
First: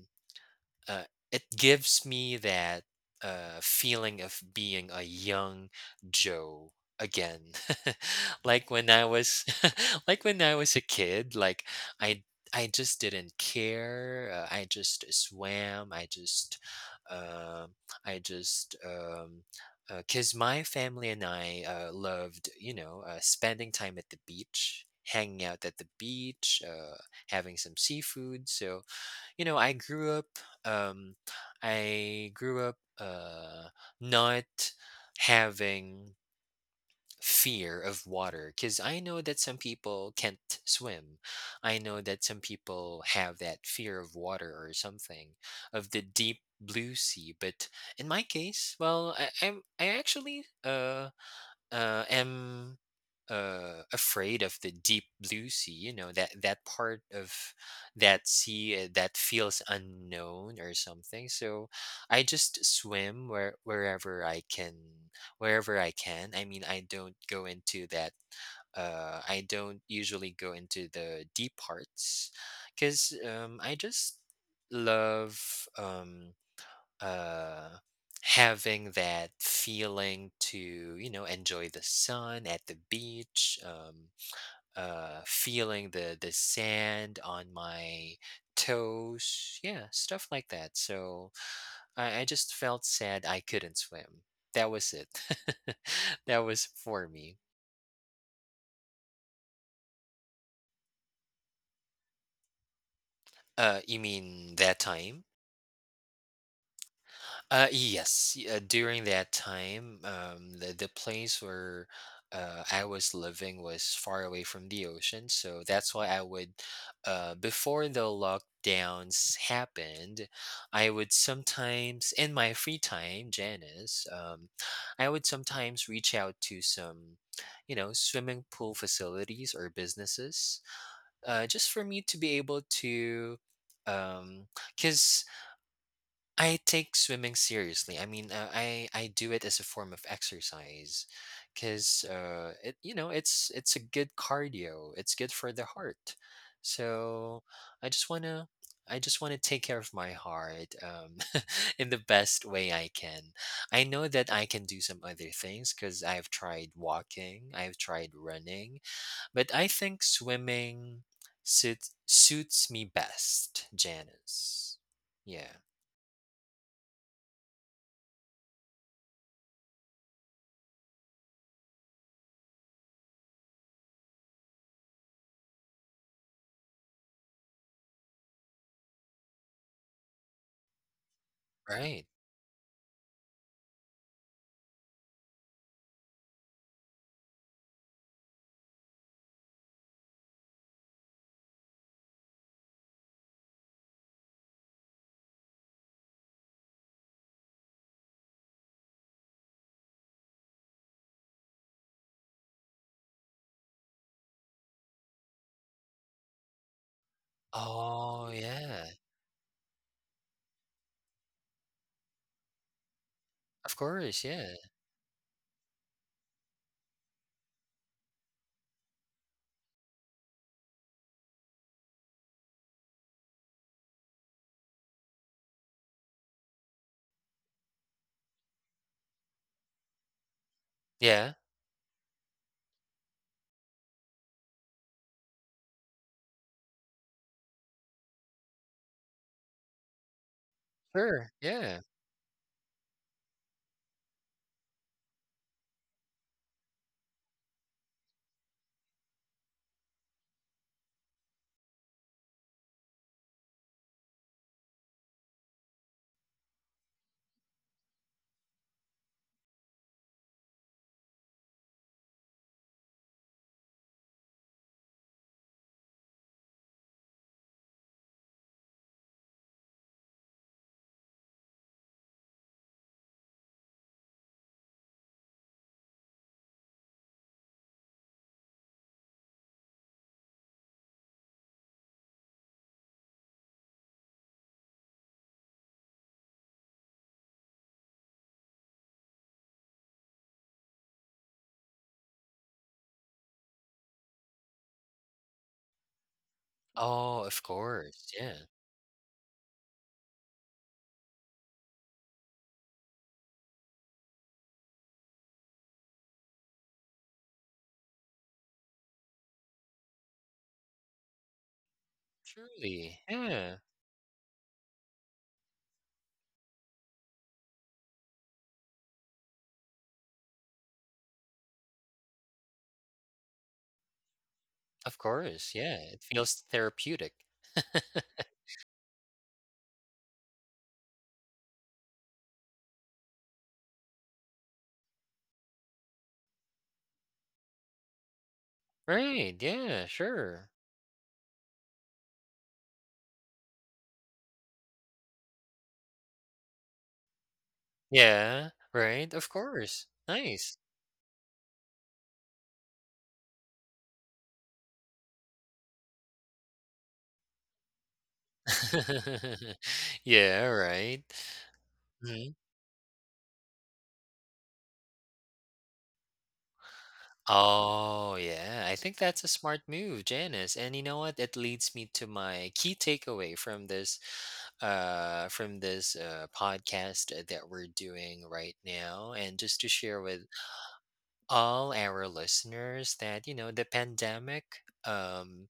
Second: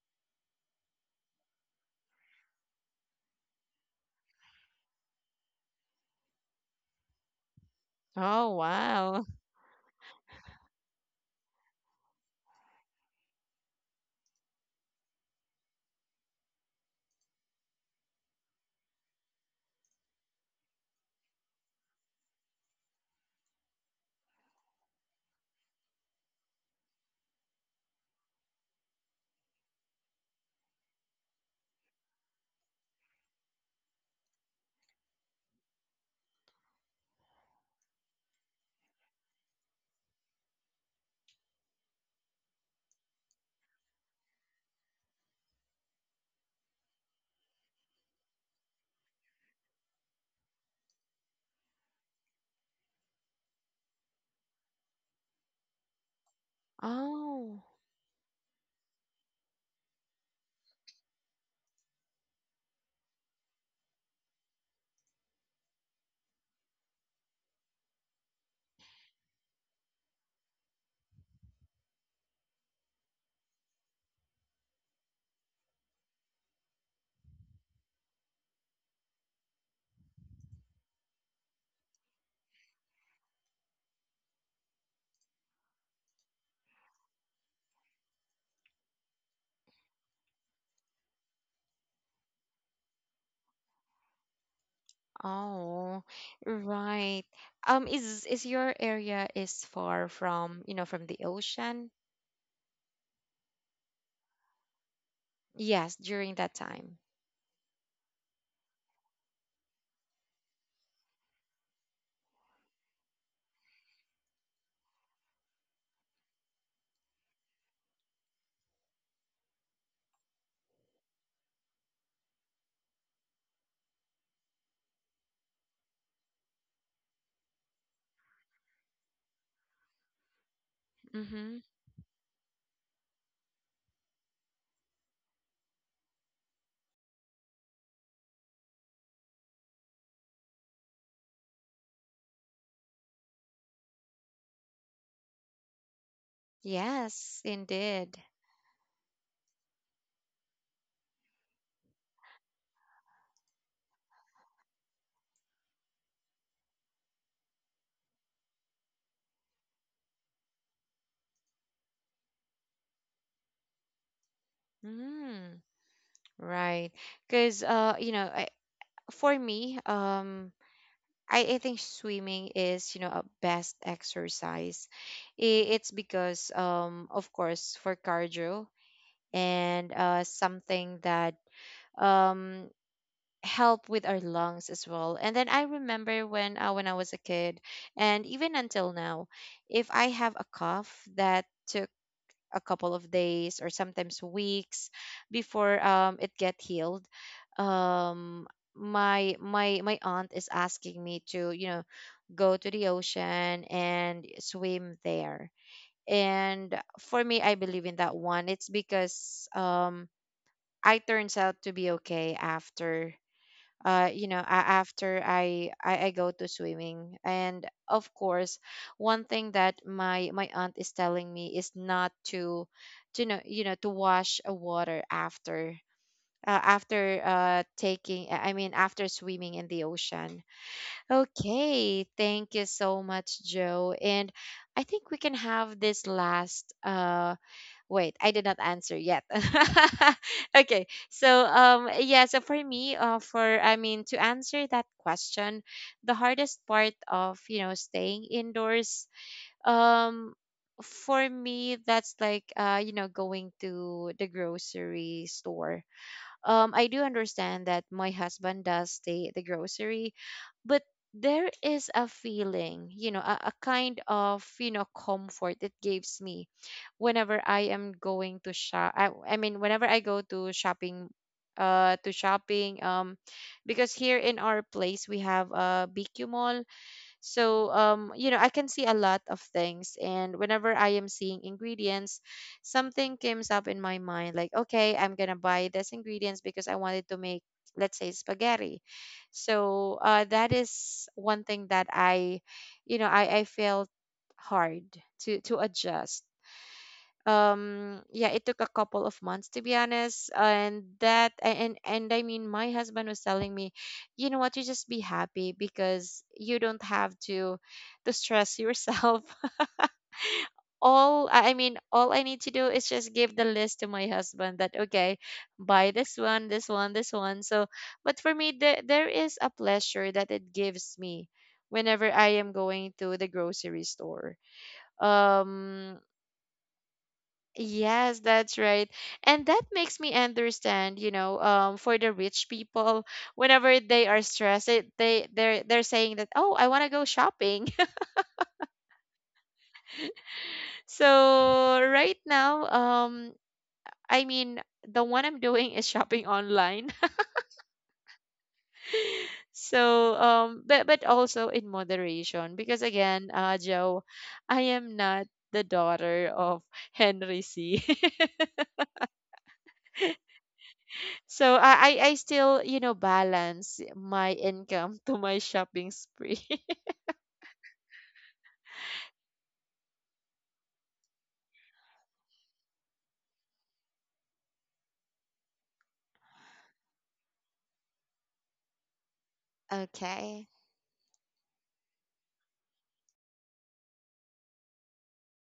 Speaker 2: uh, it gives me that feeling of being a young Joe again. [laughs]
Speaker 1: Oh,
Speaker 2: Like when I
Speaker 1: wow.
Speaker 2: was, [laughs] like when I was a kid, like I, I just didn't care. I just swam. Um I just, because my family and I loved, you know, spending time at the beach, hanging out at the beach, having some seafood. So you know, um, I grew up not having fear of water because I know that some people can't swim. I know that some people have that fear of water or something, of the deep blue sea. But in my case, well, I actually am afraid of the deep blue sea. You know, that part of
Speaker 1: Oh.
Speaker 2: that sea that feels unknown or something. So I just swim wherever I can, wherever I can. I mean, I don't go into that. I don't usually go into the deep parts because I just love. Um, uh, Having that feeling to, you know, enjoy the sun at the beach, feeling the sand on my toes, yeah, stuff like that. So I just felt sad I couldn't swim. That was it.
Speaker 1: Oh,
Speaker 2: [laughs] That was for
Speaker 1: right.
Speaker 2: me.
Speaker 1: Is your area is far from, you know, from the ocean?
Speaker 2: You mean that time?
Speaker 1: Yes, during that time.
Speaker 2: Yes, during that time, the place where I was living was far away from the ocean, so that's why I would, before the lockdowns happened, I would sometimes, in my free time, Janice, I would sometimes reach out to some, you know, swimming pool facilities or businesses,
Speaker 1: Mm-hmm.
Speaker 2: just for me to be able to, um, because I take swimming seriously. I mean, I do it as a form of exercise, because it you know, it's a good cardio. It's good for the heart. So
Speaker 1: Yes,
Speaker 2: I just
Speaker 1: indeed.
Speaker 2: wanna I just wanna take care of my heart, [laughs] in the best way I can. I know that I can do some other things because I've tried walking, I've tried running, but I think swimming suits me best, Janice. Yeah.
Speaker 1: Mm, right. Because you know, for me, I think swimming is, you know, a best exercise. It's because, of course, for cardio and something that
Speaker 2: Right.
Speaker 1: um help with our lungs as well. And then I remember when I was a kid, and even until now, if I have a cough that took a couple of days or sometimes weeks before it get healed, um, my aunt is asking me to, you know, go to the ocean and swim there. And for me, I believe in that
Speaker 2: Oh,
Speaker 1: one. It's
Speaker 2: yeah.
Speaker 1: because I turns out to be okay after
Speaker 2: Of course,
Speaker 1: you know,
Speaker 2: yeah.
Speaker 1: after I go to swimming. And of course, one thing that my aunt is telling me is not to, to know, you know, to wash a water after. After I mean, after swimming in the ocean.
Speaker 2: Yeah.
Speaker 1: Okay, thank you so much, Joe. And I think we can have this last wait, I did not answer yet. [laughs] Okay,
Speaker 2: Sure,
Speaker 1: so
Speaker 2: yeah.
Speaker 1: yeah, so for me, for I mean, to answer that question, the hardest part of, you know, staying indoors, um, for me, that's like you know, going to the grocery store, I do understand that my husband does the grocery, but there is a feeling, you know, a kind of, you know, comfort it gives me whenever I am going to shop. I mean, whenever I go to shopping, uh, to shopping, um, because here in our place we have a BQ mall. So, you know, I can see a lot of things. And whenever I am seeing ingredients, something comes up in my mind like, okay, I'm going to buy this ingredients because I wanted to make, let's say, spaghetti. So that is one thing that you know, I felt hard to adjust,
Speaker 2: Oh, of
Speaker 1: um,
Speaker 2: course,
Speaker 1: yeah,
Speaker 2: yeah.
Speaker 1: it took a couple of months to be honest. And that and I mean, my husband was telling me, you know what, you just be happy because you don't have to stress yourself. [laughs] all I mean, all I need to do is
Speaker 2: Truly,
Speaker 1: just give the
Speaker 2: yeah.
Speaker 1: list to my husband that okay, buy this one, this one, this one. So but for me, there is a pleasure that it gives me whenever I am going to the grocery store,
Speaker 2: Of course, yeah. It
Speaker 1: um,
Speaker 2: feels therapeutic. [laughs]
Speaker 1: yes, that's right. And that makes me understand, you know, for the rich people, whenever they are stressed, they're saying that, "Oh, I want to go shopping." [laughs]
Speaker 2: Right, yeah, sure.
Speaker 1: So, right now, I mean, the one I'm doing is shopping online. [laughs]
Speaker 2: Yeah, right, of course.
Speaker 1: So,
Speaker 2: Nice.
Speaker 1: but also in moderation, because again, Joe, I am not the daughter of Henry C. [laughs]
Speaker 2: [laughs] Yeah, right.
Speaker 1: So I
Speaker 2: Mhm.
Speaker 1: still, you know, balance my income [laughs] to my shopping spree. [laughs]
Speaker 2: Oh, yeah. I think that's a smart move, Janice. And you know what? It leads me to my key takeaway from this podcast that we're doing right now, and just to share with
Speaker 1: Okay.
Speaker 2: all our listeners that you know the pandemic um,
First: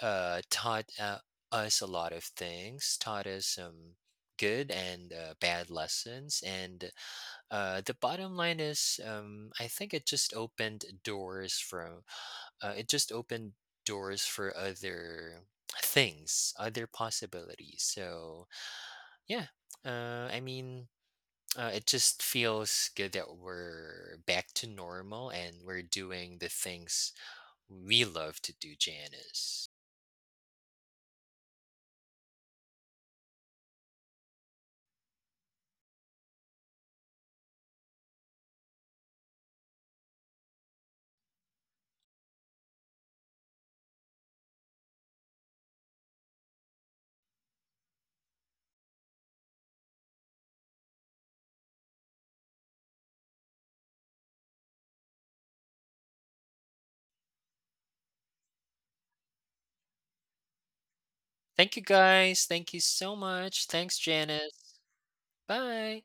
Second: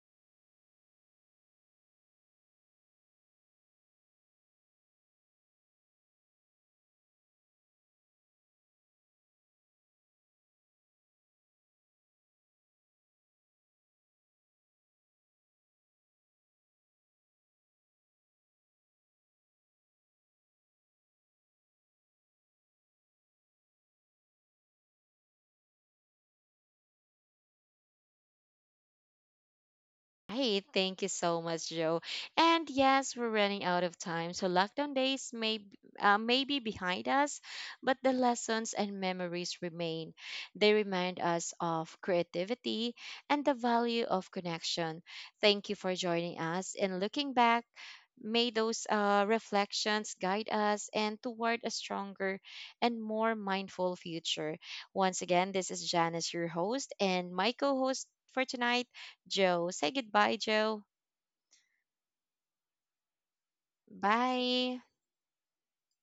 Speaker 2: taught us a lot of things, taught us some good and bad lessons, and the bottom line is, I think it just opened doors from it just opened doors for other things, other possibilities. So yeah. I mean, it just feels good that we're back to normal and we're doing the things we love to do, Janice.
Speaker 1: Hey, thank you so much, Joe. And yes, we're running out of time, so lockdown days may may be behind us, but the lessons and memories remain. They remind us of creativity and the value of connection. Thank you for joining us. And looking back, may those reflections guide us and toward a stronger and more mindful future. Once again, this is Janice, your host, and my co-host for tonight. Joe. Say goodbye, Joe.
Speaker 2: Thank you guys. Thank you so much. Thanks, Janice.
Speaker 1: Bye.
Speaker 2: Bye.